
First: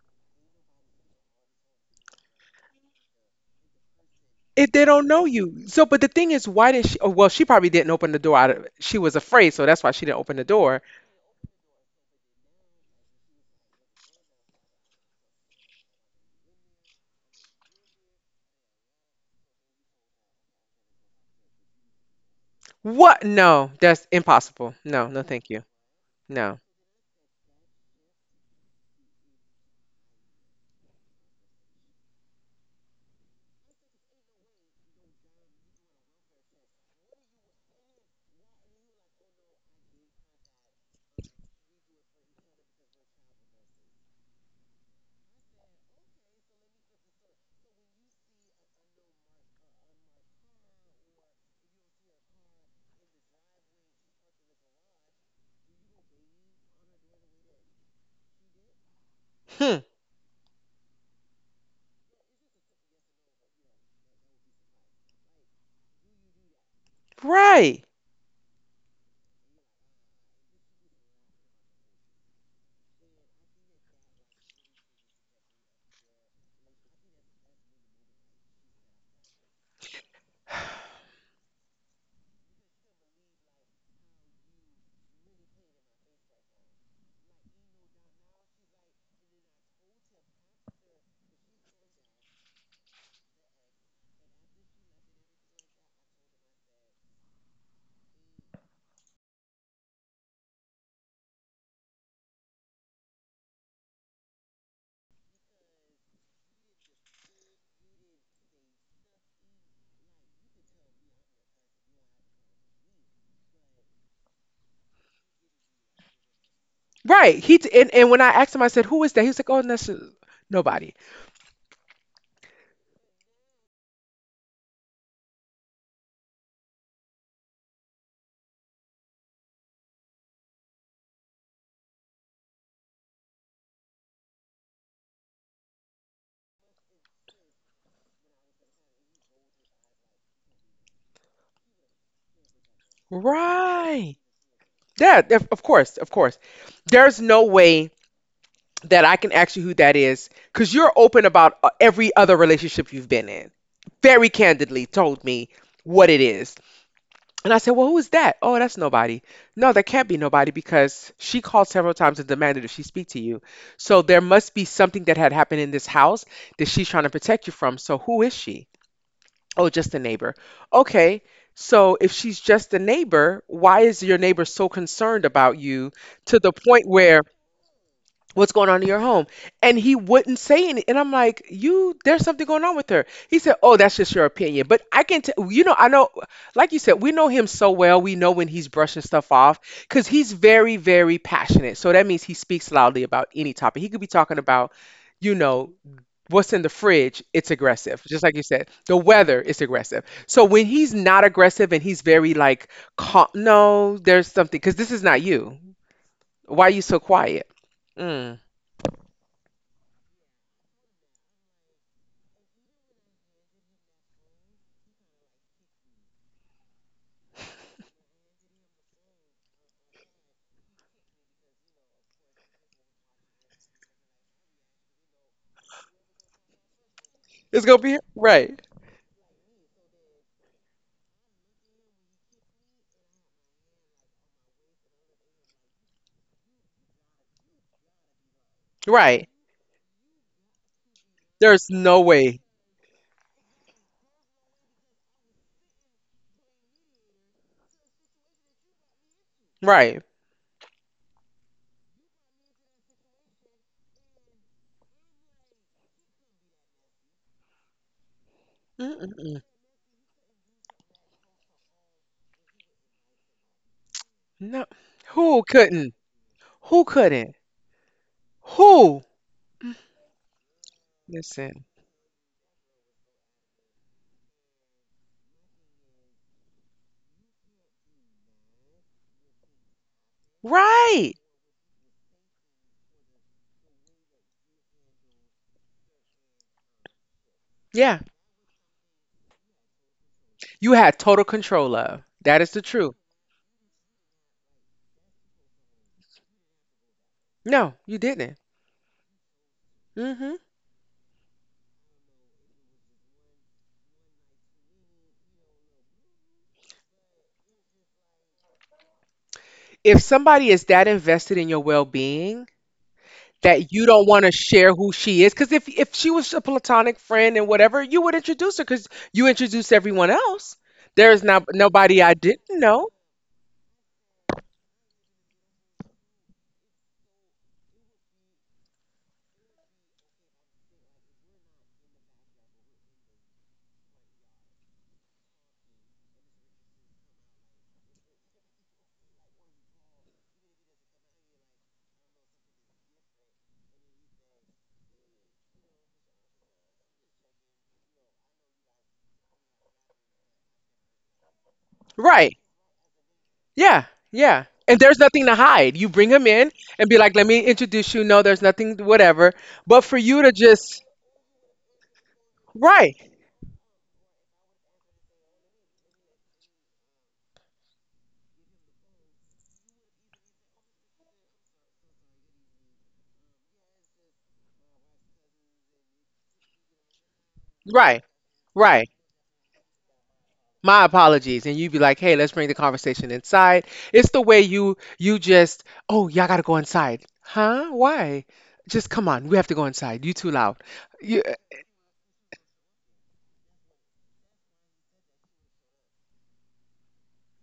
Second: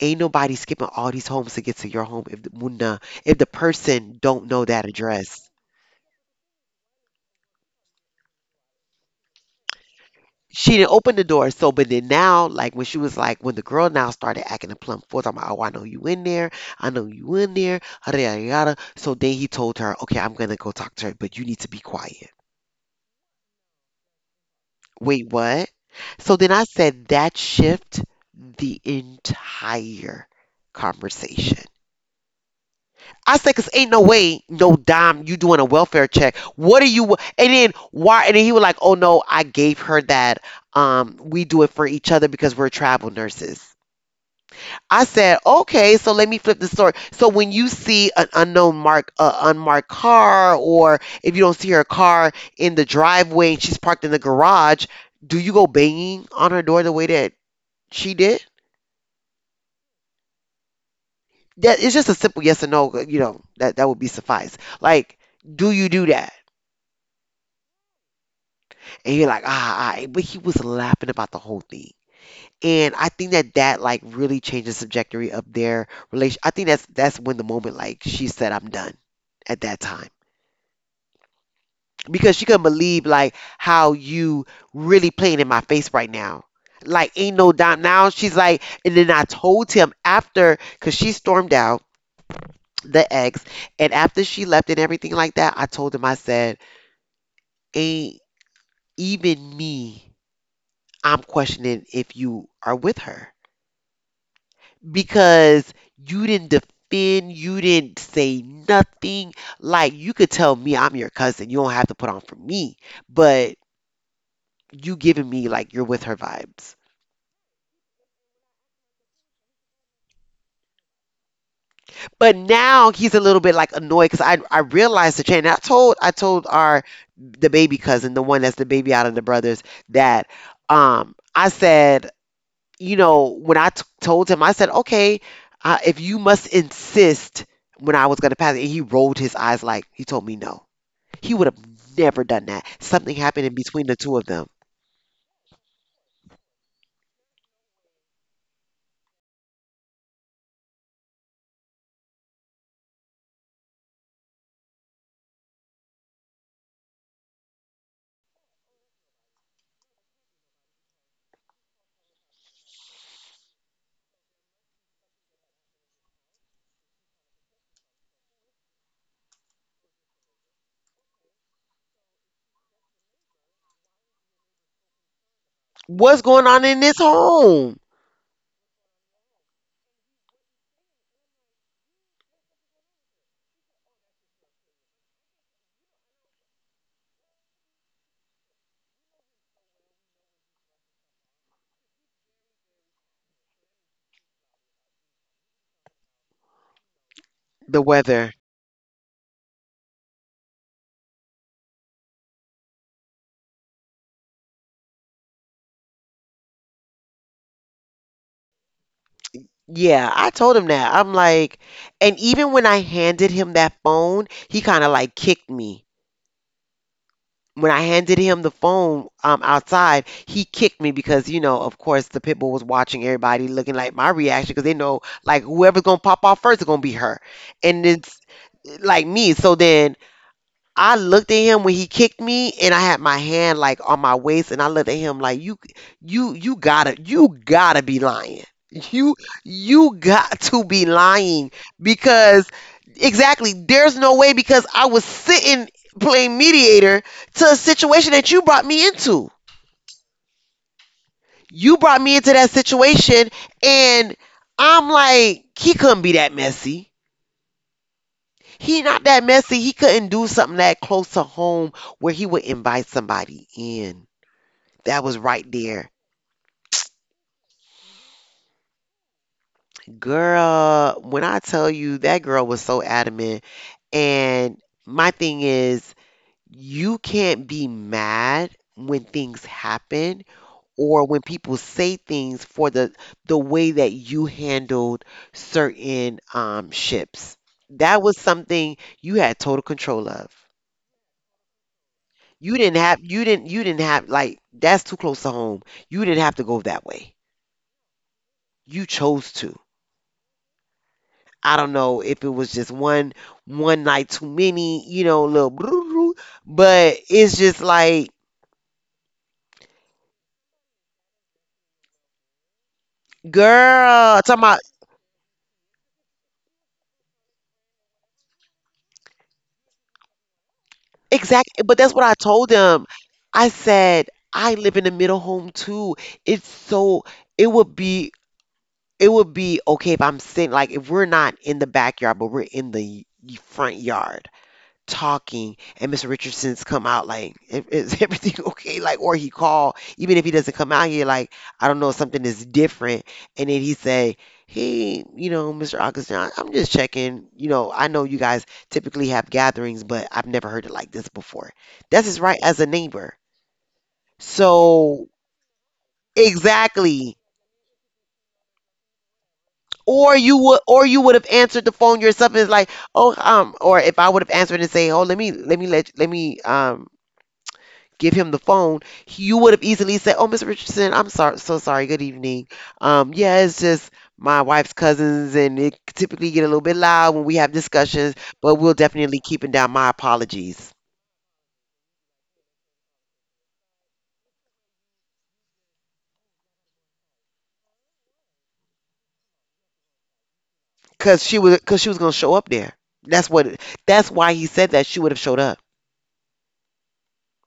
A: Ain't nobody skipping all these homes to get to your home if the person don't know
B: If they
A: that
B: don't know
A: address.
B: you. So, but the thing is, why did she? Oh, well, she probably didn't open the door out of, she was afraid, so that's why she didn't open the
A: She
B: door.
A: didn't open the door. So, but then now, like when she was like, when the girl now started acting a plump fool, I'm like, oh, I know you in there, I know you in there, yada yada yada. So then he told her, okay, I'm gonna go talk to her, but you need to be quiet.
B: What? No, that's impossible. No, no,
A: Wait,
B: thank you.
A: what? So then
B: No.
A: I said that shift the entire conversation. I said, cause ain't no way, no dime, you doing a welfare check. What are you? And then why? And then he was like, oh no, I gave her that. We do it for each other because we're travel nurses. I said, okay, so let me flip the story. So when you see an unmarked car, or if you don't see her car in the driveway and she's parked in the garage, do you go banging on her door the way that she did?
B: Hmm.
A: That it's just a simple yes or no. You know that that would be suffice. Like, do you do that?
B: Right.
A: And you're like, ah, ah, ah, but he was laughing about the whole thing. And I think that that like really changes the trajectory of their relation. I think that's when the moment like she said, I'm done at that time. Because she couldn't believe like how you really playing in my face right now. Like ain't no dime now. She's like, and then I told him after, cause she stormed out, the ex, and after she left and everything like that, I told him, I said, ain't even me. I'm questioning if you are with her because you didn't defend, you didn't say nothing. Like you could tell me I'm your cousin. You don't have to put on for me, but you giving me like you're with her vibes.
B: Right. And when I asked him, I said, "Who is that?" He was like, "Oh, no, that's just nobody."
A: But now he's a little bit like annoyed because I realized the change. And I told our the baby cousin, the one that's the baby out of the brothers, that I said, you know, when I told him, I said, okay, if you must insist when I was gonna pass it, and he rolled his eyes like he told me no. He would have never done that. Something happened in between the
B: Right.
A: two of them.
B: Yeah. Of course. Of course. There's no way that I can ask you who that is because you're open about every other relationship you've been in. Very candidly told me what it is, and I said, "Well, who is that?" "Oh, that's nobody." No, that can't be nobody because she called several times and demanded if she speak to you. So there must be something that had happened in this house that she's trying to protect you from. So who is she? Oh, just a neighbor. Okay. So if she's just a neighbor, why is your neighbor so concerned about you
A: What's
B: to the
A: going on
B: point
A: in this
B: where
A: home?
B: what's going on in your home and he wouldn't say anything. And I'm like, you, there's something going on with her. He said, "Oh, that's just your opinion." But I can tell, I know, like you said, we know him so well. We know when he's brushing stuff off because he's very very passionate. So that means he speaks loudly about any topic he could be talking about. You know what's in the
A: The
B: fridge, it's
A: weather.
B: aggressive, just like you said the weather is aggressive. So when he's not aggressive and he's very like calm, no, there's something because this is not you. Why are you so quiet? Mm.
A: Yeah, I told him that. I'm like, and even when I handed him that phone, he kind of like kicked me. When I handed him the phone, outside, he kicked me because, of course, the pit bull was watching everybody looking like my reaction because they know, like, whoever's going to pop off first is going to be her. And it's
B: It's gonna be
A: like
B: right,
A: me. So then I looked at him when he kicked me and I had my hand like on my waist and I looked at him like, you gotta be lying. You
B: right.
A: you got to be lying
B: There's
A: because
B: no way,
A: exactly there's no way because I was sitting playing mediator to a situation that you brought me into.
B: right?
A: You brought me into that situation and I'm like, he couldn't be that messy. He not that messy.
B: Mm-mm-mm.
A: He couldn't do something that close to home where he would invite somebody in.
B: No,
A: That was right
B: who
A: there.
B: couldn't? Who couldn't? Who?
A: Girl, when I tell
B: Listen,
A: you that girl was so adamant, and my thing is you can't be mad when things happen or
B: right?
A: when people say things for the way that you handled certain ships.
B: Yeah,
A: That was something you had total control of.
B: you had total control of. That is the
A: You didn't
B: truth.
A: have you didn't you didn't have like, that's too close to home. You didn't have to go that way.
B: No, you didn't.
A: You chose to.
B: Hmm.
A: I don't know if it was just one night too many, little broo-roo, but it's just like
B: If somebody is that invested in your well-being that you
A: girl
B: don't
A: talking
B: want to
A: about,
B: share who she is, because if she was a platonic friend and whatever, you would introduce her because you introduced everyone else. There's not
A: exactly, but that's what
B: nobody
A: I
B: I
A: told
B: didn't
A: them.
B: know.
A: I said I live in the middle home too. It's so it would be it would be okay if I'm sitting like, if we're not in the backyard but we're in the front yard talking, and Mr. Richardson's come out like, is everything okay?" Like, or he called even if he doesn't come out here, like, I don't know, something is different. And then he say, "Hey, you know, Mr. Augustine, I'm just checking. You know, I know you guys typically have gatherings, but I've never heard it like this before." That's his
B: Right.
A: right as a neighbor.
B: Yeah, yeah. And there's
A: So
B: nothing to hide. You bring him in and be like,
A: exactly.
B: let me introduce you. No, there's nothing, whatever. But for you
A: Or
B: to
A: you would,
B: just,
A: or you would have answered the phone yourself. And it's like,
B: right,
A: oh, or if I would have answered and say, oh, let me give him the phone. You would have easily said, "Oh, Mr. Richardson, I'm sorry, so sorry. Good evening. Yeah, it's just my wife's cousins, and it typically get a little bit loud when we have
B: right,
A: discussions, but we'll
B: right.
A: definitely keeping down my apologies."
B: My apologies. And you'd be like, hey, let's bring the conversation inside. It's the way you, just, oh, y'all gotta go inside. Huh? Why? Just come on. We have to go inside. You too loud. You,
A: Cause she was gonna show up there. That's what. That's why he said that she would have showed up.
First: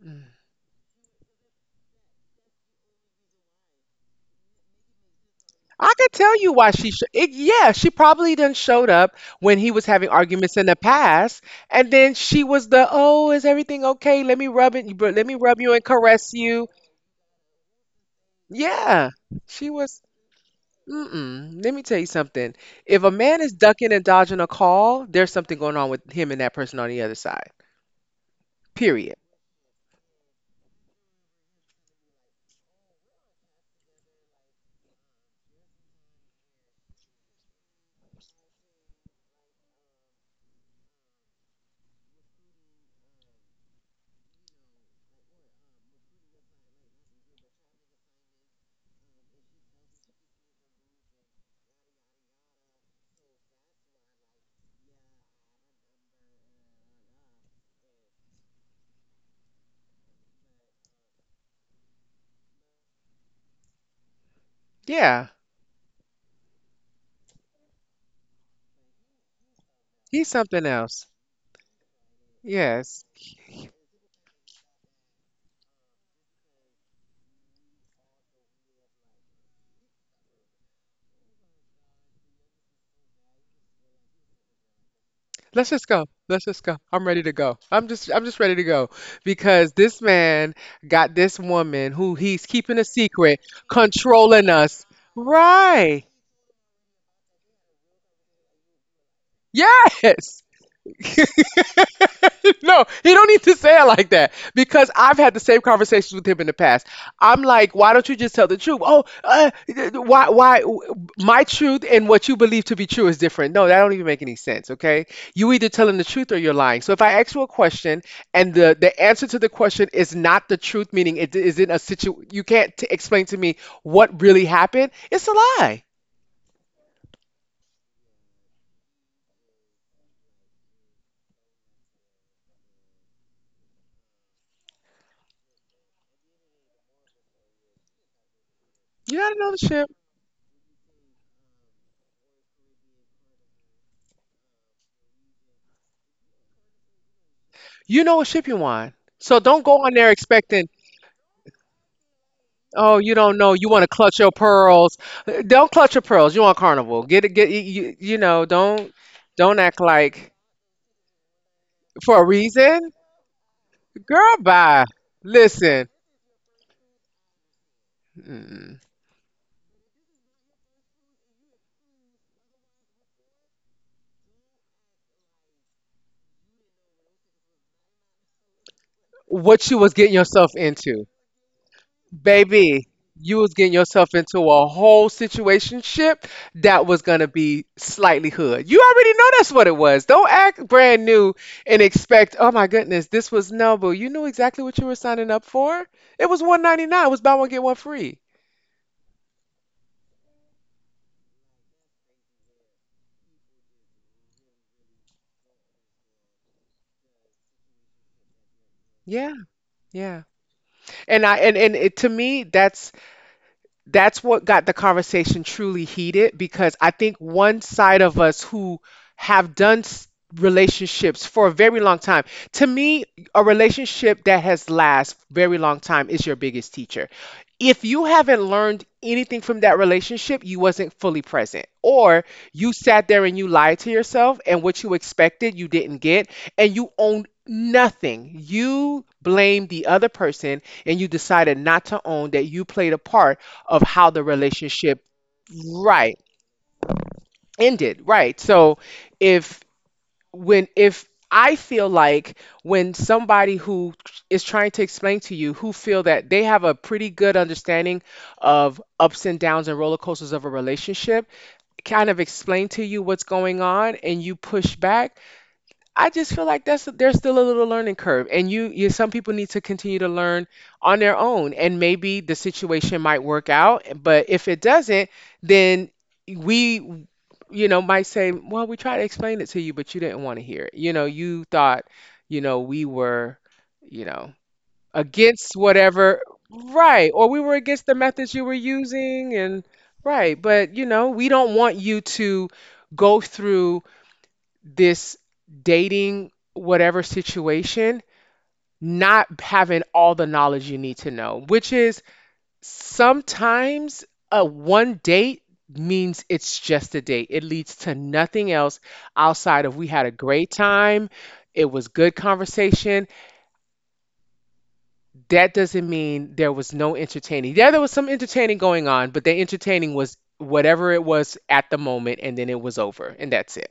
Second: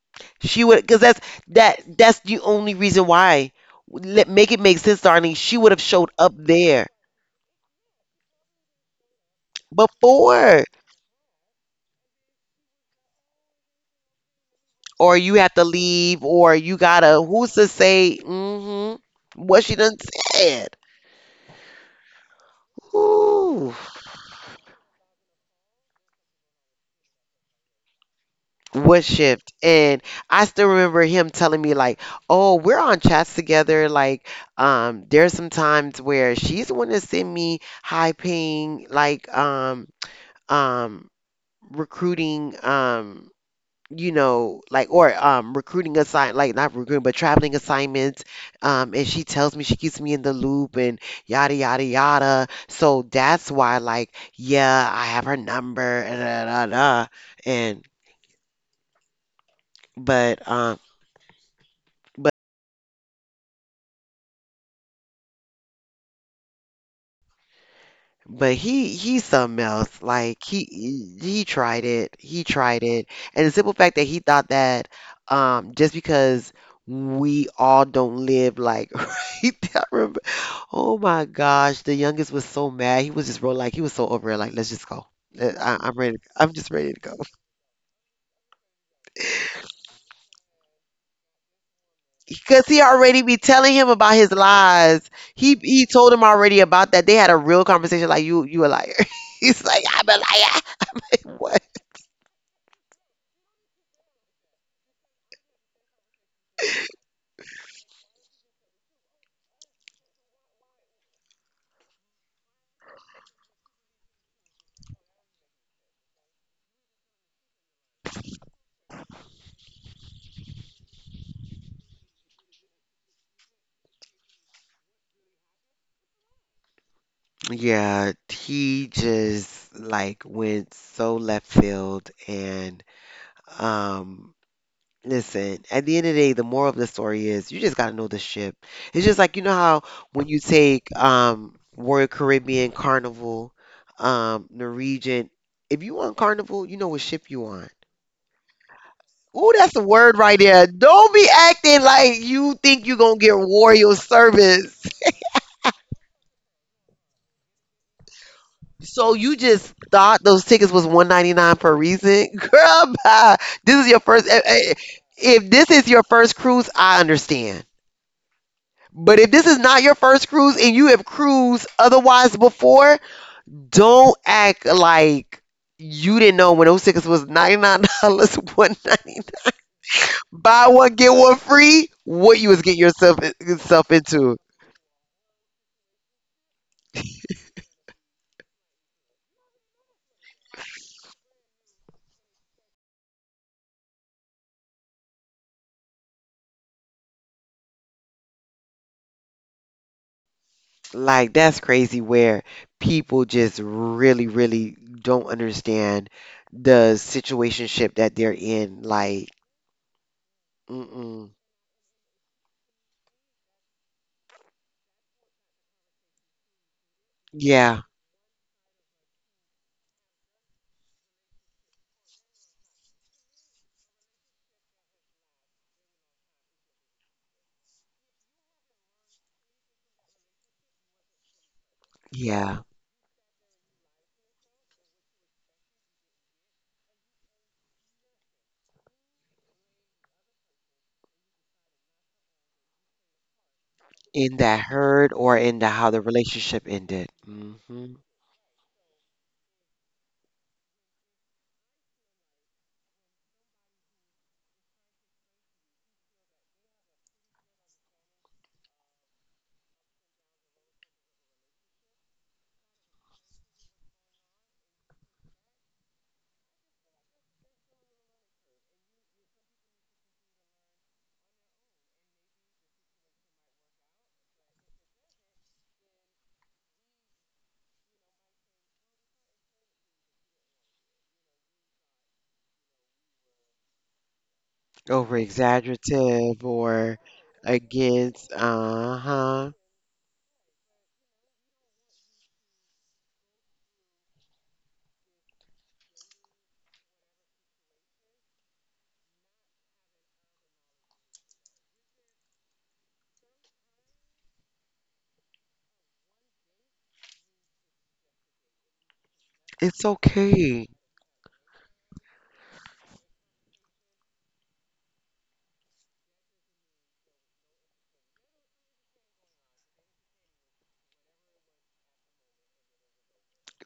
B: mm.
A: Cause that. That's the only reason why. Let make it make sense, darling. She would have
B: I
A: showed
B: could
A: up
B: tell you why
A: there
B: she. It, yeah, she probably done showed up when he was having arguments
A: before.
B: in the past, and then she was the oh, is everything okay? Let me rub it.
A: Or
B: Let me
A: you have
B: rub
A: to
B: you and
A: leave,
B: caress
A: or
B: you.
A: you gotta, who's to say, mm hmm,
B: Yeah,
A: what
B: she
A: she done
B: was.
A: said?
B: Mm-mm. Let me tell you something. If a man is
A: Ooh,
B: ducking and dodging a call, there's something going on with him and that person on the other side.
A: what
B: Period.
A: shift? And I still remember him telling me, like, oh, we're on chats together. Like, there's some times where she's the one to send me high paying, like, um, recruiting, you know, like, or recruiting assign, like, not recruiting but traveling assignments. And she tells me, she keeps me in the loop and yada yada yada. So that's why, like, yeah, I have her number and da, da, da, da. And but.
B: Yeah,
A: But he's something else.
B: he's
A: Like,
B: something
A: he
B: else.
A: he tried it. He tried
B: Yes.
A: it. And the simple fact that he thought that just because we all don't live like right there. Oh my gosh, the youngest was so mad. He was just real, like he was so over it. Like, let's just go.
B: Let's just
A: I'm
B: go.
A: ready.
B: Let's
A: I'm
B: just go.
A: just ready to
B: I'm ready
A: go.
B: to go. I'm just ready to go because this man got this woman who he's
A: Because
B: keeping a
A: he already
B: secret
A: be telling him about his
B: controlling us.
A: lies. He
B: Right.
A: told him already about that. They had a real conversation. Like, you a liar. He's like, I'm a
B: Yes.
A: liar. What?
B: No, he don't need to say it like that because I've had the same conversations with him in the past. I'm like, why don't you just tell the truth? Oh, why, my truth and what you believe to be true is different. No, that don't even make any sense. Okay, you either telling the truth or you're lying. So if I ask you a question and the answer to the question is not the truth, meaning it isn't a situ, you can't explain to me what really happened. It's a lie.
A: Yeah, he just, like, went so left field and um listen, at the end of the day, the moral of the story is you just gotta know the ship. It's just like,
B: You
A: you know
B: gotta know the
A: how
B: ship.
A: when you take Royal Caribbean, Carnival, Norwegian, if you on Carnival, you know what ship you on.
B: You know what ship you want.
A: Ooh,
B: So
A: that's a
B: don't go
A: word
B: on
A: right
B: there
A: there.
B: expecting.
A: Don't be acting like you think you're gonna
B: Oh,
A: get
B: you don't know.
A: royal
B: You want to clutch your
A: service.
B: pearls. Don't clutch your pearls. You on Carnival. Get it. Get you, you. You know. Don't.
A: So you just
B: Don't act
A: thought those
B: like
A: tickets was 1.99 for a reason,
B: for a
A: girl?
B: reason,
A: Bye. This is your first. Eh,
B: girl.
A: eh,
B: Bye.
A: If this is your
B: Listen.
A: first cruise, I understand.
B: mm,
A: But if this is not your first cruise and you have cruised otherwise before, don't act like you didn't know when those tickets was $99 1.99.
B: What you was getting
A: Buy
B: yourself
A: one get
B: into?
A: one free. What you was getting
B: Baby,
A: yourself
B: you was getting
A: yourself
B: yourself
A: into?
B: into a whole situationship that was gonna be slightly hood. You already know that's what it was. Don't act brand new and expect, oh my goodness, this was noble. You knew exactly what you were signing up for. It was 199. It was buy one get one free.
A: Like, that's crazy where people just really, really don't understand the situationship that they're in. Like,
B: Yeah, yeah. And
A: mm-mm.
B: I and it, to me, that's what got the conversation truly heated, because I think one
A: Yeah,
B: side of us who have done relationships for a very long time. To me, a relationship that has last very long time is your biggest teacher. If you haven't learned anything from that relationship, you wasn't fully present. Or
A: yeah.
B: you sat there and you lied to yourself, and what you expected you didn't get, and you owned nothing. You blamed the other person and you decided not to own that you played a part of how the
A: In that
B: relationship,
A: hurt or in the how the
B: right,
A: relationship ended. Mm-hmm.
B: ended, right. So if when if I feel like when somebody who is trying to explain to you, who feel that they have a pretty good understanding of ups and downs and roller coasters of a relationship, kind of explain to you what's going on, and you push back, I just feel like that's there's still a little learning curve, and you, some people need to continue to learn on their own, and maybe the situation might work out, but if it doesn't, then we, you know, might say, well, we tried to explain it to you, but you didn't want to hear it. You know, you thought, you know, we were, you know,
A: Over
B: against whatever,
A: exaggerative or
B: right, or we were against the methods
A: against.
B: you were using,
A: Uh-huh.
B: and right, but you know, we don't want you to go through this dating whatever situation not having all the knowledge you need to know, which is sometimes a one date means it's just a date. It leads to nothing else outside of we
A: It's
B: had a great
A: okay.
B: time. It was good conversation. That doesn't mean there was no entertaining. Yeah, there was some entertaining going on, but the entertaining was whatever it was at the moment, and then it was over, and that's it.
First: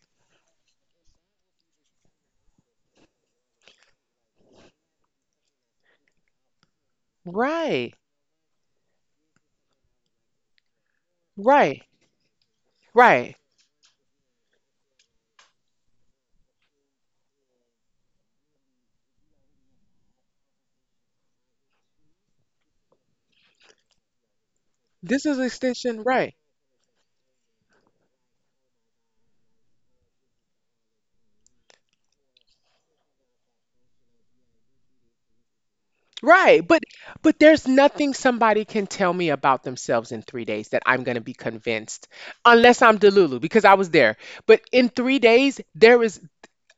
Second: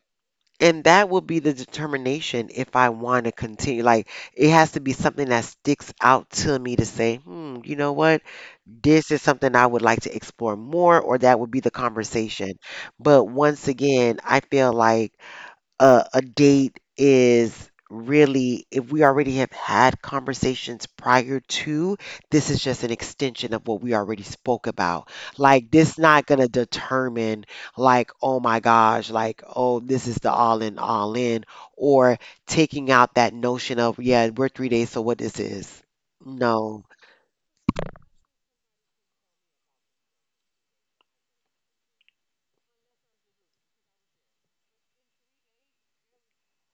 A: And that will be the determination if I want to continue. Like, it has to be something that sticks out to me to say, hmm, you know
B: Right,
A: what? This is something I would like to explore more, or that would be the
B: right,
A: conversation. But
B: right.
A: once again, I feel like a date is really, if we already have had conversations prior to, this is just an extension of what we already spoke about.
B: This is
A: Like, this
B: extension,
A: not
B: right?
A: going to determine, like, oh my gosh, like, oh, this is the all in, or taking out that notion of, yeah, we're 3 days, so what is this?
B: Right,
A: No.
B: but there's nothing somebody can tell me about themselves in 3 days that I'm going to be convinced, unless I'm delulu because I was there. But in 3 days there is,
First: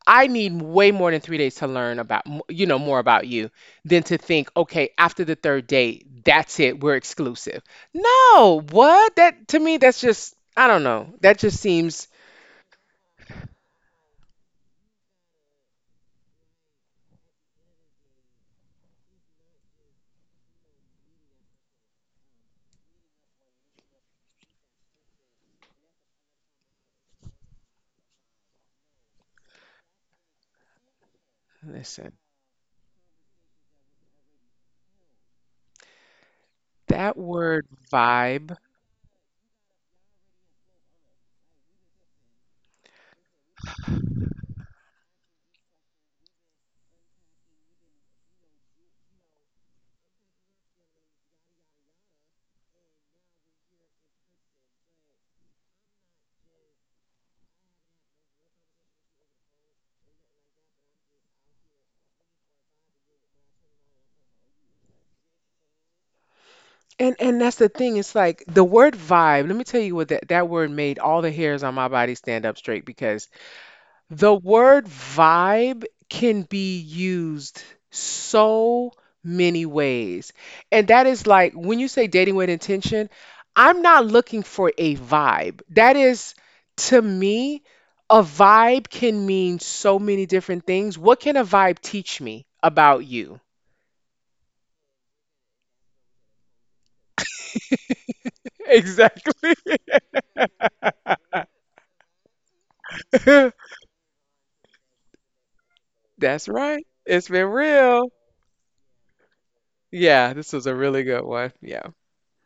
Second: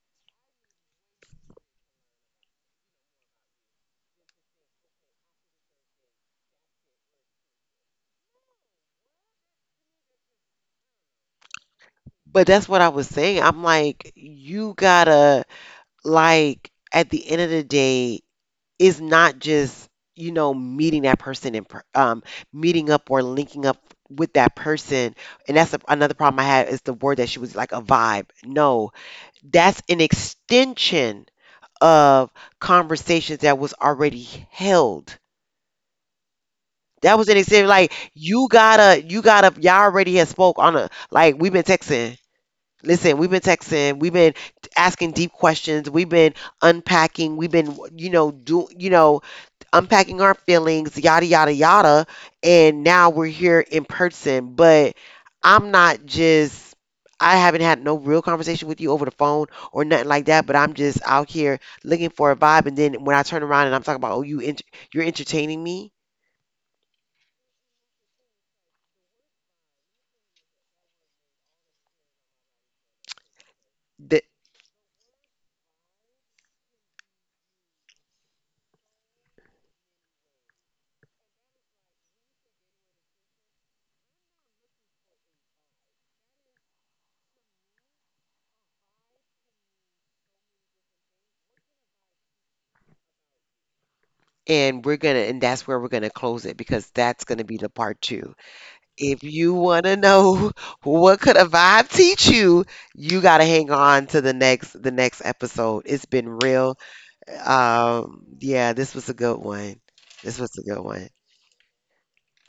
B: I need way more than 3 days to learn about you know more about you than to think, okay, after the third date, that's it, we're exclusive. No, what? That, to me, that's just, I don't know. That just seems,
A: But that's what I was saying. I'm like, you gotta, like, at the end of the day, it's not just, you know, meeting that person and meeting up or linking up with that person. And that's another problem I had is the word that she was, like, a vibe. No, that's an extension
B: listen,
A: of conversations that was already held. That
B: that
A: was an extension.
B: word
A: Like,
B: vibe.
A: y'all already had spoke on a, like, we've been texting. Listen, we've been texting, we've been asking deep questions, we've been unpacking, we've been, you know, unpacking our feelings, yada yada yada, and now we're here in person. But I'm not just I haven't had no real conversation with you over the phone or nothing like that, but I'm just out here looking for a vibe and then when I turn around and I'm talking about, "Oh, you're entertaining me?"
B: And that's the thing. It's like the word vibe. Let me tell you what that word made all the hairs on my body stand up straight, because
A: The,
B: the word vibe can be used so many ways. And that is like when you say dating with intention, I'm not looking for a vibe. That is, to me, a vibe can mean so many different things. What can a vibe teach me about you?
A: and we're gonna and that's where we're gonna close it because that's gonna be the part 2. If you
B: Exactly.
A: want to know what could a vibe teach you, you got to hang on to the next episode. It's been
B: That's
A: real.
B: right. It's been real.
A: Yeah, this was a good one.
B: Yeah,
A: This was
B: this
A: a
B: was a
A: good
B: really
A: one.
B: good one. Yeah.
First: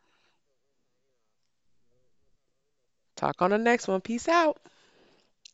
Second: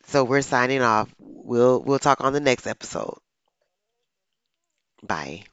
A: So we're signing off. We'll talk on the next episode.
B: Talk on the next one. Peace out.
A: Bye.